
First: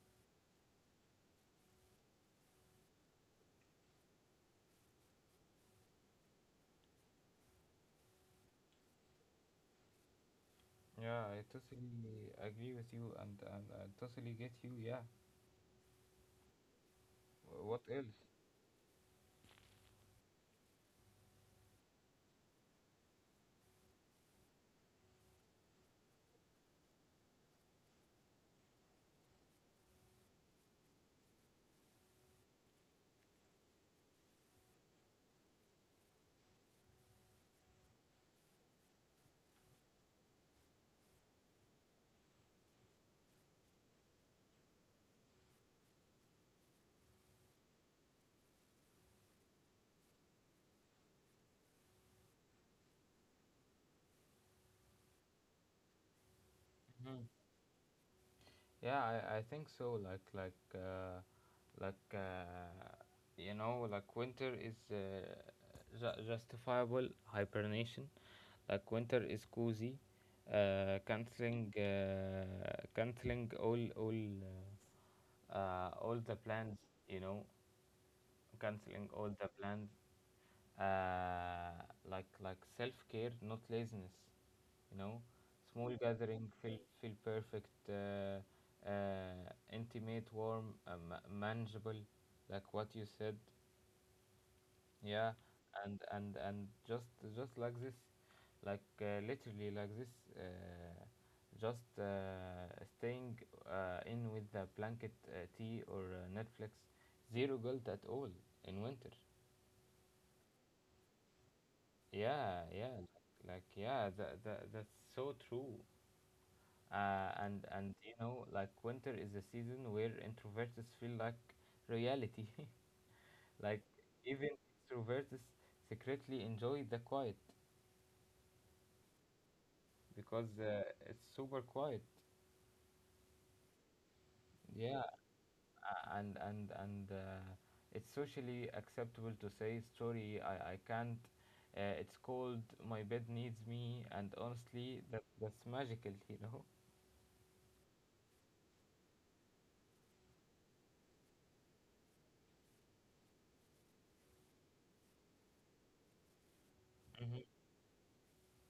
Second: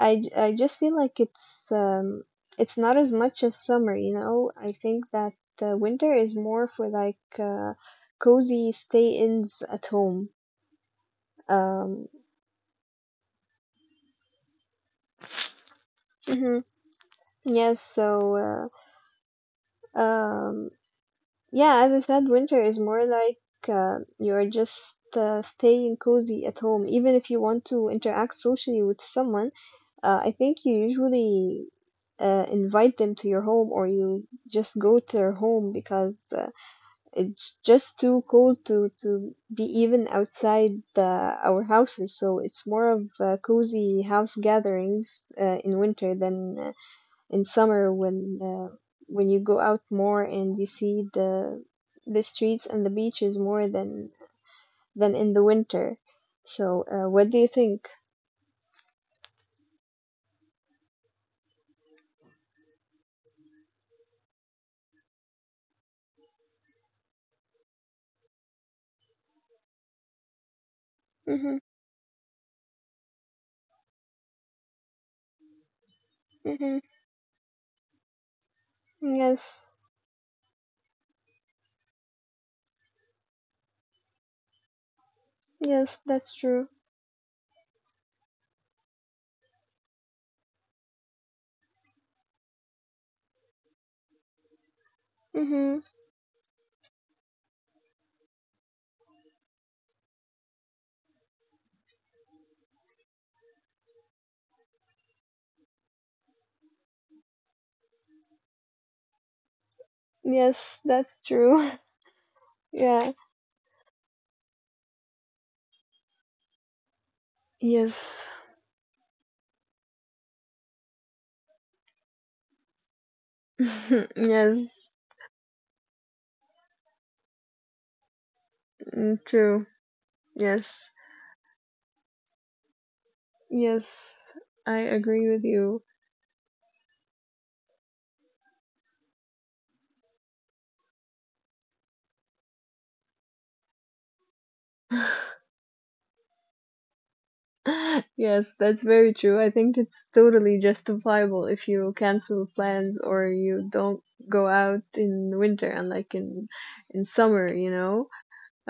Speaker 2: I, j- I just feel like it's um it's not as much as summer, you know. I think that uh, winter is more for like uh, cozy stay-ins at home.
Speaker 1: Yeah, I
Speaker 2: Um,
Speaker 1: totally agree with you, and and I totally get you. Yeah,
Speaker 2: mhm. Yes,
Speaker 1: what else?
Speaker 2: so uh, um, yeah, as I said, winter is more like uh, you're just uh, staying cozy at home. Even if you want to interact socially with someone, uh, I think you usually uh, invite them to your home, or you just go to their home because uh, it's just too cold to to be even outside uh, our houses, so it's more of uh, cozy house gatherings uh, in winter than uh, in summer, when uh, when you go out more and you see the the streets and the beaches more than than in the winter. So, uh, what do you think?
Speaker 1: Yeah, I, I think so. Like like uh, like uh, you know, like winter is uh, ju- justifiable hibernation. Like, winter is cozy, uh,
Speaker 2: Mm-hmm,
Speaker 1: canceling uh, canceling all all uh, uh, all the plans,
Speaker 2: mm-hmm.
Speaker 1: you know, canceling all the
Speaker 2: Yes,
Speaker 1: plans, uh, like like self care, not laziness, you know. Small
Speaker 2: yes, that's
Speaker 1: gathering
Speaker 2: true.
Speaker 1: feel feel perfect, uh, uh, intimate, warm, um, manageable, like what you said. Yeah,
Speaker 2: Mm-hmm.
Speaker 1: and and and just just like this, like uh, literally like this, uh, just, uh, staying uh, in with the blanket, uh, tea or uh, Netflix, zero guilt at all in winter.
Speaker 2: Yes, that's true.
Speaker 1: Yeah, yeah, like,
Speaker 2: Yeah.
Speaker 1: like yeah, that, that that's so true. Uh, and and you
Speaker 2: Yes.
Speaker 1: know, like winter is a season where introverts feel like reality. Like, even
Speaker 2: yes.
Speaker 1: extroverts secretly enjoy the quiet.
Speaker 2: Mm, true.
Speaker 1: Because uh,
Speaker 2: Yes.
Speaker 1: it's super quiet.
Speaker 2: Yes, I
Speaker 1: Yeah,
Speaker 2: agree with you.
Speaker 1: a- and and and uh, it's socially acceptable to say sorry. I I can't. Uh, it's cold. My bed needs me. And honestly, that that's magical. You know.
Speaker 2: Yes, that's very true. I think it's totally justifiable if you cancel plans or you don't go out in winter, and like in in
Speaker 1: Hmm.
Speaker 2: summer, you know.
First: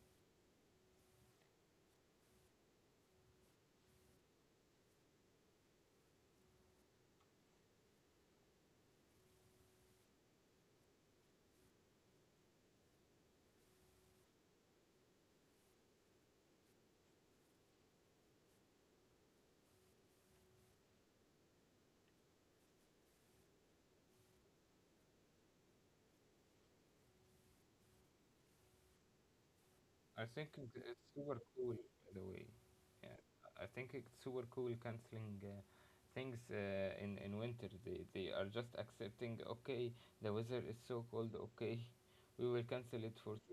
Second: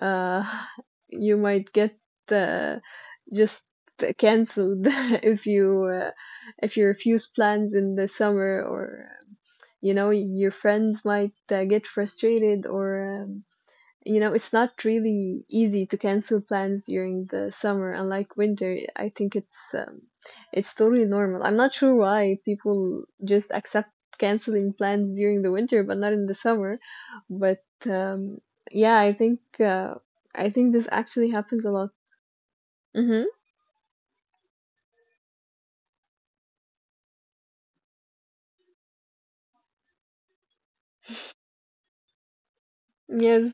Speaker 2: Uh, you might get uh, just canceled if you uh, if you refuse plans in the summer, or you know your friends might uh, get frustrated or um, you know, it's not really easy to cancel plans during the summer, unlike winter. I think it's um, it's totally normal. I'm not sure why people just accept canceling plans during the winter but not in the summer. But um, yeah, I think uh,
Speaker 1: I
Speaker 2: I
Speaker 1: think
Speaker 2: think
Speaker 1: it-
Speaker 2: this
Speaker 1: it's
Speaker 2: actually
Speaker 1: super
Speaker 2: happens a
Speaker 1: cool.
Speaker 2: lot.
Speaker 1: By the way, yeah,
Speaker 2: Mm-hmm.
Speaker 1: I think it's super cool canceling. Uh, things, uh, in in winter, they, they are just accepting, okay? The weather is so cold, okay, we will cancel it for.
Speaker 2: Yes,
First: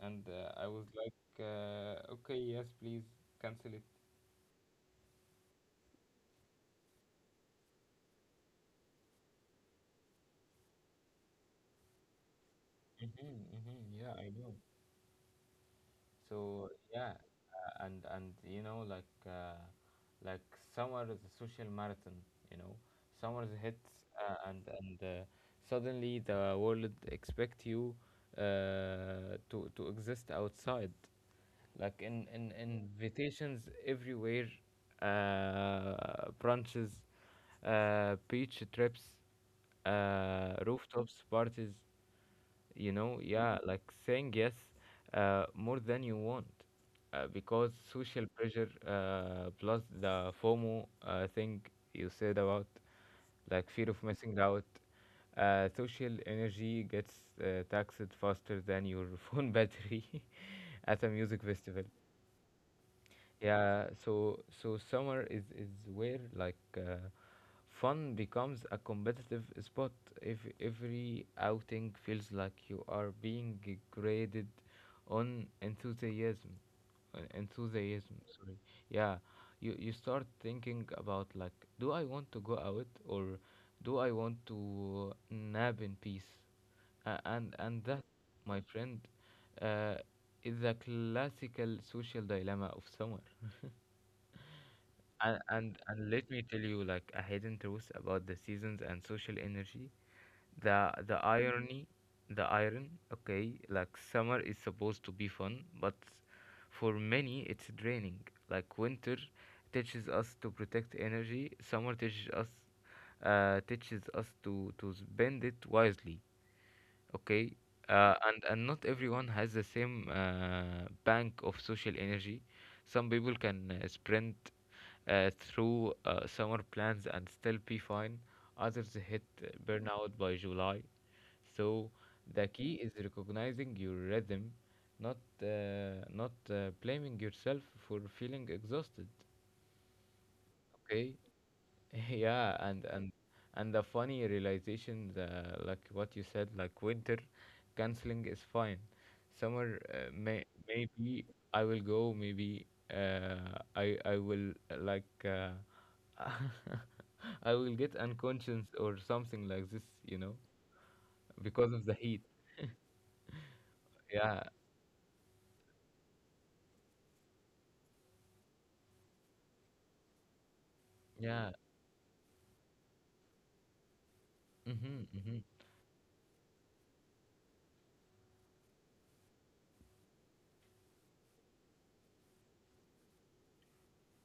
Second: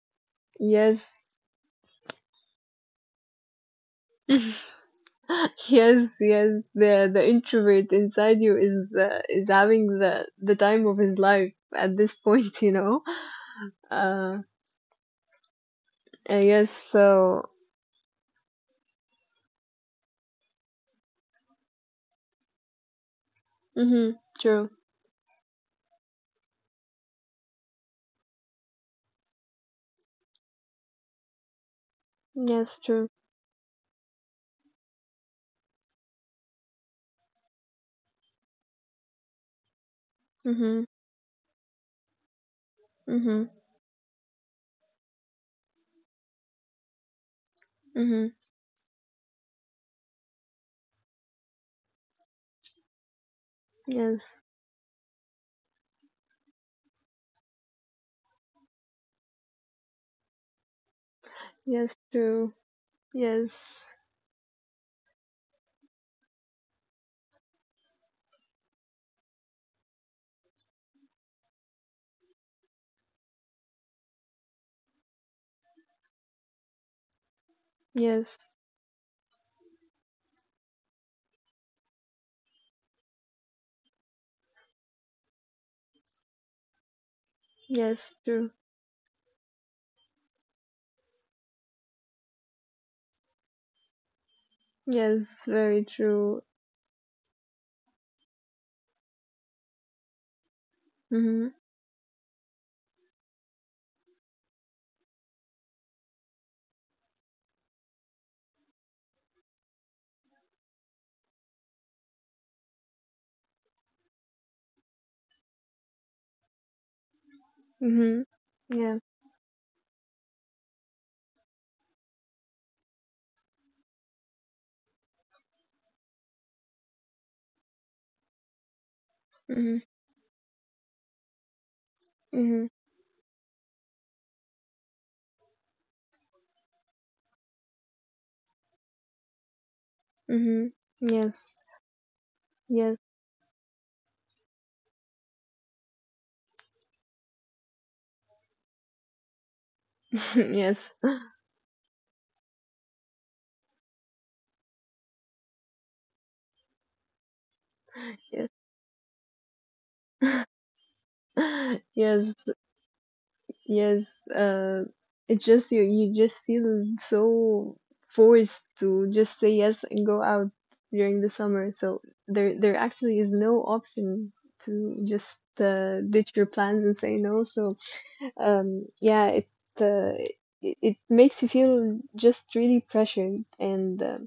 Speaker 1: And uh, I was like,
Speaker 2: yes.
Speaker 1: uh, okay, yes, please cancel it.
Speaker 2: Yes, yes, the the introvert inside you is uh, is having the the time of his life at this point, you know.
Speaker 1: Hmm. Hmm. Yeah, I know.
Speaker 2: I
Speaker 1: So
Speaker 2: guess
Speaker 1: yeah,
Speaker 2: so.
Speaker 1: uh, and and you know, like, uh, like, summer is a social marathon, you know. Summer hits,
Speaker 2: Mhm.
Speaker 1: uh, and
Speaker 2: True.
Speaker 1: and uh, suddenly the world expect you, uh, to to exist outside, like, in in
Speaker 2: Yes, true.
Speaker 1: invitations everywhere, uh, brunches, uh, beach trips, uh,
Speaker 2: Mhm.
Speaker 1: rooftops parties, you know.
Speaker 2: Mhm.
Speaker 1: Yeah, like, saying yes uh, more than you want, uh, because social
Speaker 2: Mhm.
Speaker 1: pressure uh, plus the FOMO uh, thing you said about, like, fear of missing
Speaker 2: Yes.
Speaker 1: out. Uh, social energy gets uh, taxed faster than your phone battery at a music festival.
Speaker 2: Yes, true.
Speaker 1: Yeah,
Speaker 2: Yes.
Speaker 1: so so summer is is where, like, uh, fun becomes a competitive spot. If every outing feels like you are being g- graded on enthusiasm, uh, enthusiasm. Sorry.
Speaker 2: Yes.
Speaker 1: Yeah, you you start thinking about, like, do I want to go out or do I want to nap in peace? A- and and that,
Speaker 2: Yes, true.
Speaker 1: my friend, uh, is the classical social dilemma of summer. And,
Speaker 2: Yes,
Speaker 1: and
Speaker 2: very
Speaker 1: and let me
Speaker 2: true.
Speaker 1: tell you, like, a hidden truth about the seasons and social energy. The the
Speaker 2: Mhm.
Speaker 1: irony, the iron. Okay, like summer is supposed to be fun, but for many it's draining. Like, winter teaches us to protect energy. Summer teaches us uh, teaches us to to spend it wisely, okay. uh,
Speaker 2: Mhm.
Speaker 1: and and not
Speaker 2: Yeah.
Speaker 1: everyone has the same uh, bank of social energy. Some people can uh, sprint uh, through uh, summer plans and still be fine. Others hit uh,
Speaker 2: Mhm.
Speaker 1: burnout by july. So the
Speaker 2: Mhm.
Speaker 1: key is recognizing your rhythm, not uh, not uh, blaming yourself for feeling exhausted,
Speaker 2: Mhm.
Speaker 1: okay.
Speaker 2: Yes.
Speaker 1: Yeah, and
Speaker 2: Yes.
Speaker 1: and and the funny realization, uh, like what you said. Like, winter canceling is fine. Summer, uh, may
Speaker 2: yes.
Speaker 1: maybe I will go, maybe, uh, I I will uh, like uh, I will get
Speaker 2: Yes.
Speaker 1: unconscious or something like this, you know, because of the heat.
Speaker 2: yes. Yes,
Speaker 1: Yeah,
Speaker 2: uh, it just you, you just feel so forced to just say yes and go out during the
Speaker 1: yeah.
Speaker 2: summer. So there, there actually is no option to
Speaker 1: Mm-hmm,
Speaker 2: just
Speaker 1: mm-hmm.
Speaker 2: uh, ditch your plans and say no. So um, yeah, it, uh, it it makes you feel just really pressured and uh,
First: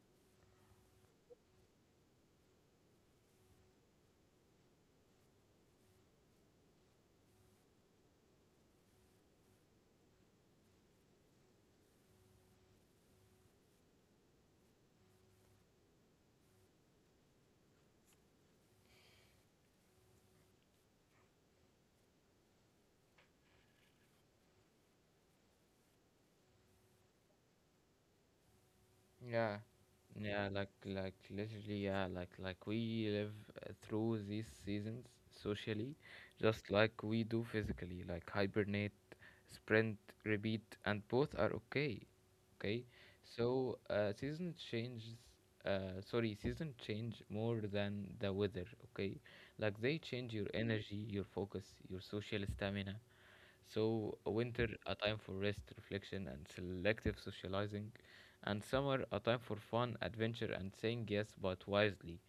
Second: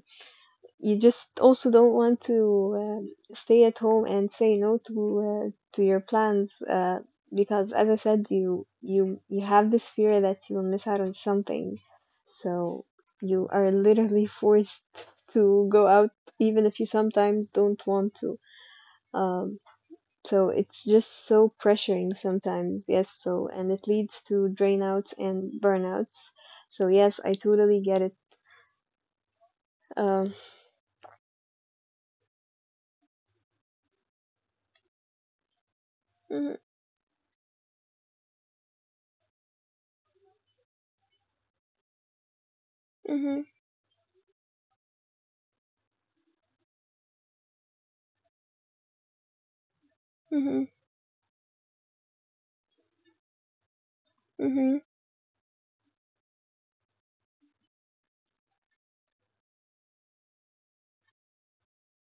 Speaker 2: you just also don't want to uh, stay at home and say no to uh, to your plans uh, because, as I said, you you you have this fear that you will miss out on something, so you are literally forced to go out even if you sometimes don't want to. Um, so it's just so pressuring sometimes, yes, so, and it leads to drain outs and burnouts, so yes, I totally get it.
Speaker 1: Yeah.
Speaker 2: Um,
Speaker 1: Yeah, like like literally, yeah, like like we live uh, through these seasons socially,
Speaker 2: mhm,
Speaker 1: just like we do physically, like hibernate, sprint, repeat, and both are okay, okay.
Speaker 2: mhm,
Speaker 1: So uh, season changes uh, sorry season change more than the weather, okay. Like, they change your
Speaker 2: mhm,
Speaker 1: energy, your focus, your social stamina. So winter,
Speaker 2: mhm,
Speaker 1: a time for rest, reflection, and selective socializing, and summer, a time for fun, adventure, and saying yes but wisely.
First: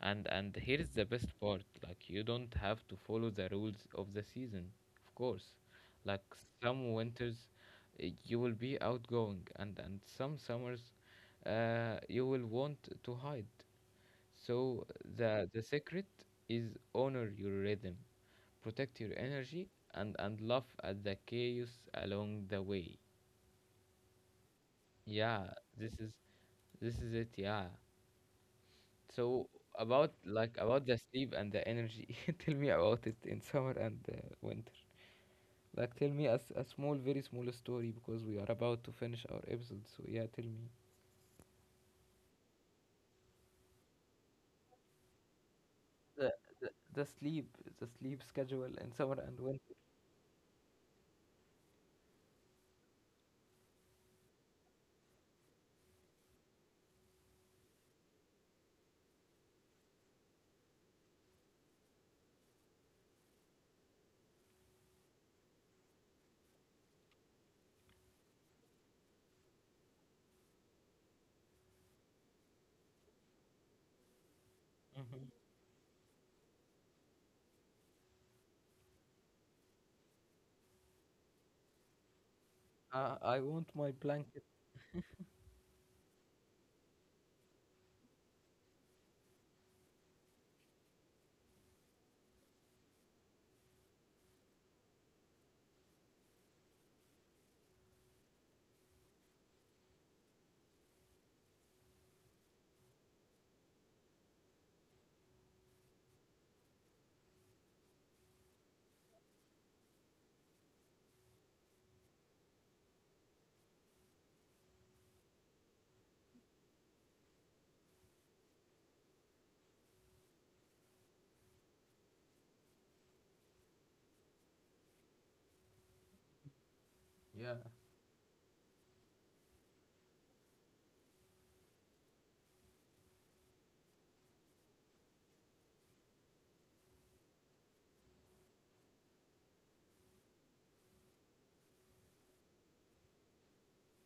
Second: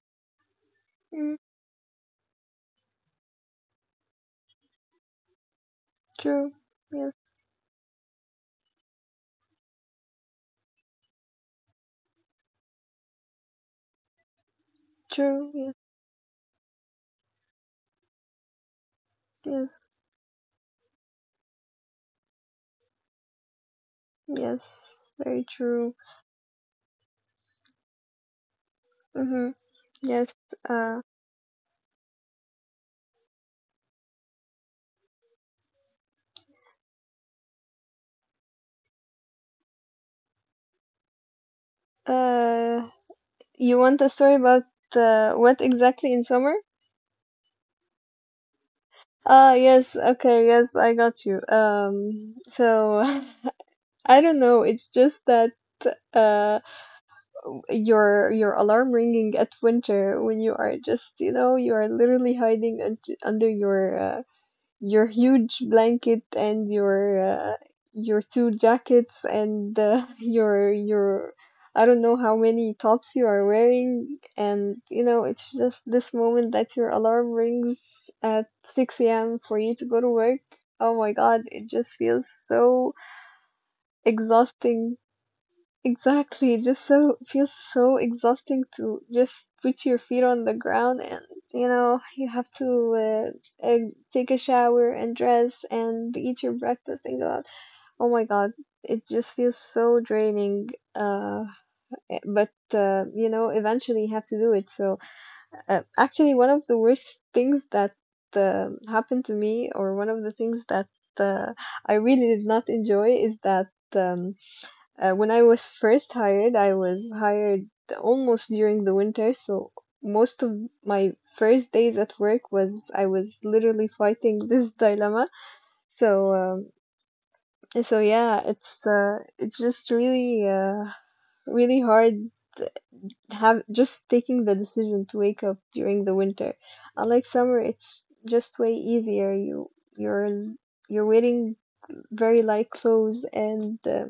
Speaker 1: And and here's the best
Speaker 2: mhm.
Speaker 1: part, like, you don't have to follow the rules of the season. Of course, like,
Speaker 2: True.
Speaker 1: some
Speaker 2: Yes.
Speaker 1: winters uh, you will be outgoing, and and some summers uh, you will want to hide. So
Speaker 2: True.
Speaker 1: the the
Speaker 2: Yes.
Speaker 1: secret is honor your rhythm, protect your energy,
Speaker 2: Yes.
Speaker 1: and and laugh at the chaos along the way.
Speaker 2: Yes. Very
Speaker 1: Yeah, this
Speaker 2: true.
Speaker 1: is this is it, yeah. So
Speaker 2: Mm-hmm.
Speaker 1: about,
Speaker 2: Yes.
Speaker 1: like, about the
Speaker 2: Uh.
Speaker 1: sleep and the energy. Tell me about it in summer and, uh, winter. Like, tell me a, s- a small, very small story, because we are about to finish our episode. So yeah, tell me
Speaker 2: Uh. You want a story about uh, what exactly in summer?
Speaker 1: the sleep, the sleep schedule in summer and
Speaker 2: Ah,
Speaker 1: winter.
Speaker 2: yes. Okay. Yes. I got you. Um. So I don't know. It's just that uh your your alarm ringing at winter, when you are just, you know, you are literally hiding un- under your uh, your huge blanket and your uh, your two jackets and uh, your your I don't know how many tops you are wearing, and you know
Speaker 1: Mhm.
Speaker 2: it's just this moment that your alarm rings at six a m for you to go to work. Oh my God, it just feels so
Speaker 1: Uh, I want my blanket.
Speaker 2: exhausting. Exactly. Just so feels so exhausting to just put your feet on the ground and you know you have to uh, uh, take a shower and dress and eat your breakfast and go out. Oh my God, it just feels so draining. Uh, eh, but uh, you know, eventually you have to do it. So uh, actually, one of the worst things that uh, happened to me, or one of the things that uh, I really did not enjoy, is that. Um, uh, when I was first hired, I was hired almost during the winter, so most of my first days at work was I was literally fighting this dilemma. So um,
Speaker 1: Yeah,
Speaker 2: so yeah, it's uh, it's just really uh, really hard have just taking the decision to wake up during the winter. Unlike summer, it's just way easier. You you're you're wearing very light clothes and uh,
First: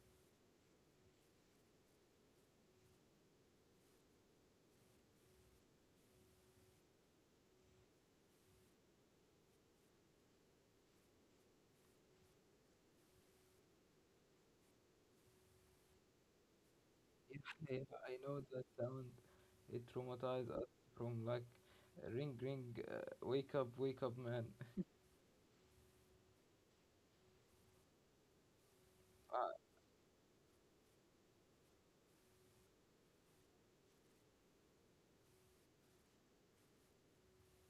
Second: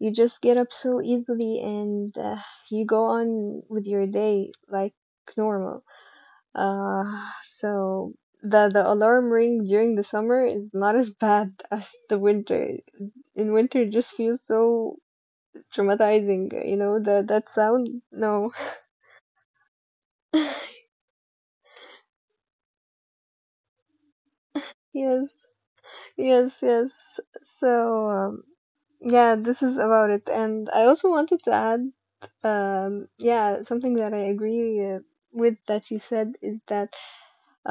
Speaker 2: you just get up so easily and uh, you go on with your day like normal. Uh, so the the alarm ring during the summer is not as bad as the winter. In winter, it just feels so traumatizing. You know that that
Speaker 1: yeah, yeah,
Speaker 2: sound.
Speaker 1: I know
Speaker 2: No.
Speaker 1: that sound. It traumatized us from, like, ring, ring, uh, wake up, wake up, man.
Speaker 2: Yes, yes, yes. So, um, yeah,
Speaker 1: Uh,
Speaker 2: this is about it. And I also wanted to add, um, yeah, something that I agree uh, with, that you said, is that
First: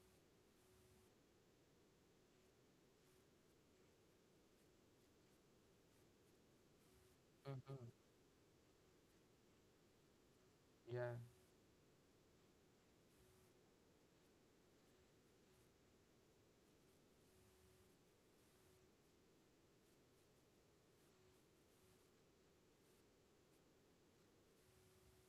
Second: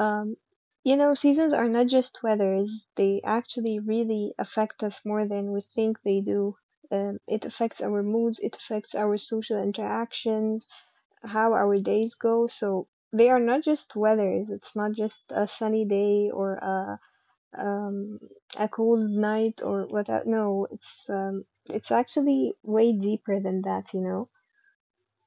Speaker 2: um, you know, seasons are not just weathers, they actually really affect us more than we think they do. Um, it affects
Speaker 1: mhm.
Speaker 2: our moods, it affects our social interactions,
Speaker 1: Yeah,
Speaker 2: how our days go. So they are not just weathers, it's not just a sunny day or a, um, a cold night or whatever. No, it's, um, it's actually way deeper than that, you know?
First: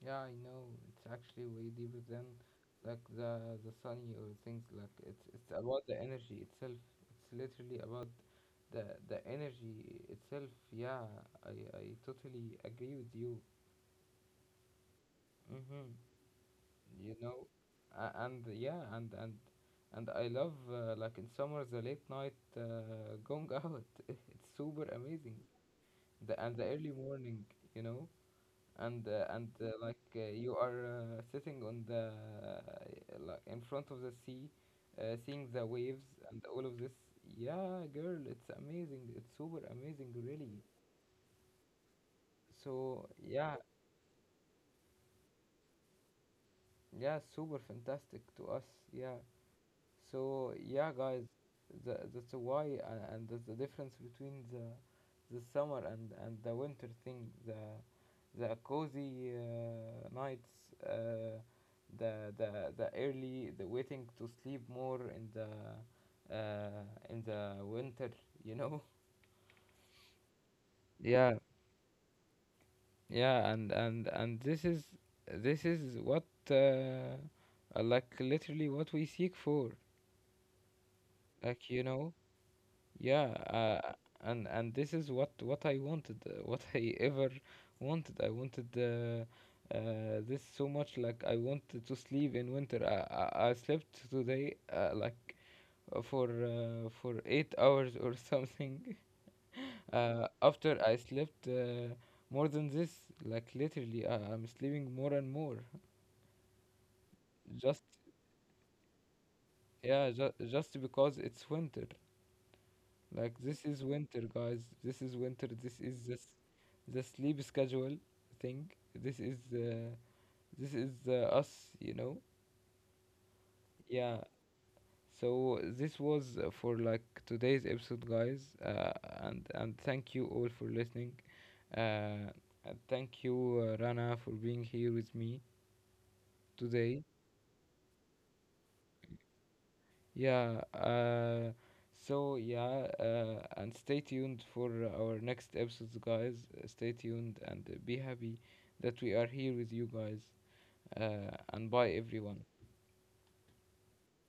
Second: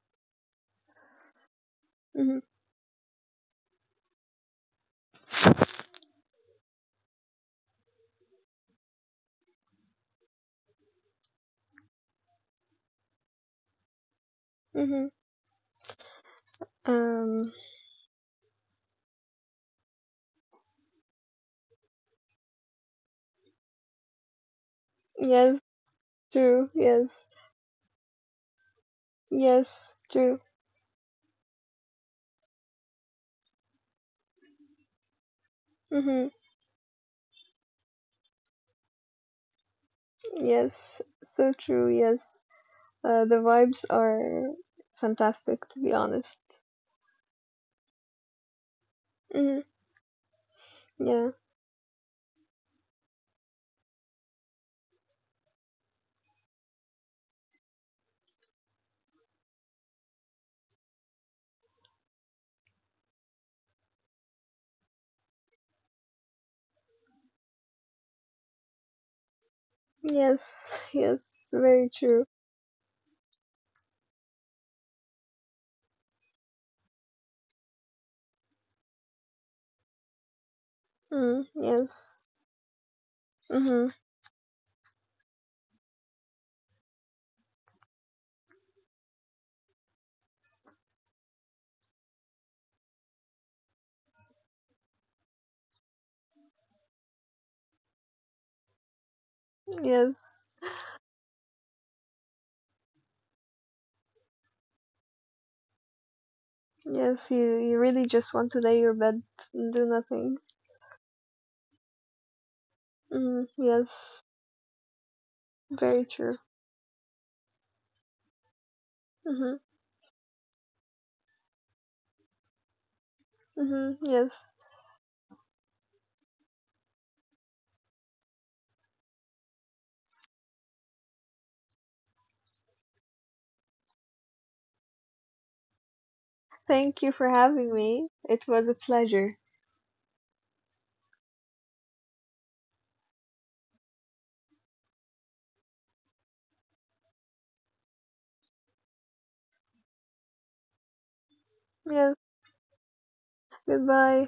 Speaker 1: yeah, I know. It's actually way deeper than,
Speaker 2: Hmm.
Speaker 1: like, the the sunny or things, like it's it's about the energy itself. It's literally about the the energy itself. Yeah, I I totally agree with you.
Speaker 2: Hmm.
Speaker 1: Mm-hmm. You know,
Speaker 2: Um,
Speaker 1: uh, and, yeah, and and and I love, uh, like, in summer, the late night uh, going out. It's super amazing.
Speaker 2: yes,
Speaker 1: The, and the
Speaker 2: true,
Speaker 1: early
Speaker 2: yes,
Speaker 1: morning, you know. and uh, and uh,
Speaker 2: yes,
Speaker 1: like uh,
Speaker 2: true.
Speaker 1: you are uh, sitting on the, uh, like, in front of the sea, uh, seeing the waves
Speaker 2: Hmm.
Speaker 1: and all of this. Yeah, girl, it's amazing, it's super amazing, really.
Speaker 2: Yes, so true. Yes,
Speaker 1: So
Speaker 2: uh, the
Speaker 1: yeah,
Speaker 2: vibes are fantastic, to be honest.
Speaker 1: yeah, super fantastic to us, yeah.
Speaker 2: Hmm.
Speaker 1: So yeah, guys,
Speaker 2: Yeah.
Speaker 1: tha that's why, uh, and that's the difference between the the summer and and the winter thing. The the cozy uh, nights, uh, the the the early the waiting to sleep more in the, uh, in the winter. You know.
Speaker 2: Yes.
Speaker 1: Yeah,
Speaker 2: Yes. Very true.
Speaker 1: yeah, and and and this is this is what, uh, uh, like, literally what we seek for.
Speaker 2: Mm,
Speaker 1: Like, you know.
Speaker 2: yes.
Speaker 1: Yeah,
Speaker 2: Hmm.
Speaker 1: uh, and and this is what what I wanted, uh, what I ever wanted. I wanted, uh, uh, this so much. Like, I wanted to sleep in winter. I I, I slept today, uh, like uh, for uh, for eight hours or something. Uh,
Speaker 2: Yes.
Speaker 1: after I slept uh, more than this, like, literally, I, I'm sleeping more and more.
Speaker 2: Yes. You you
Speaker 1: Just
Speaker 2: really just want to lay your bed and do
Speaker 1: yeah, ju-
Speaker 2: nothing.
Speaker 1: just because it's winter. Like,
Speaker 2: Hmm.
Speaker 1: this is winter,
Speaker 2: Yes.
Speaker 1: guys. This is winter. This is
Speaker 2: Very
Speaker 1: this
Speaker 2: true.
Speaker 1: the sleep schedule thing. This is
Speaker 2: Hmm.
Speaker 1: uh, this is uh, us, you know.
Speaker 2: Hmm.
Speaker 1: Yeah.
Speaker 2: Yes.
Speaker 1: So this was, uh, for, like, today's episode, guys. Uh, and and thank you all for listening. Uh, and thank you, uh, Rana, for being here with me
Speaker 2: Thank
Speaker 1: today.
Speaker 2: you for having me. It was a pleasure.
Speaker 1: Yeah. Uh, so yeah, uh, and stay tuned for our next episodes, guys. Uh, Stay tuned and be happy that we are here with you guys. Uh, and bye,
Speaker 2: Yes.
Speaker 1: everyone.
Speaker 2: Goodbye.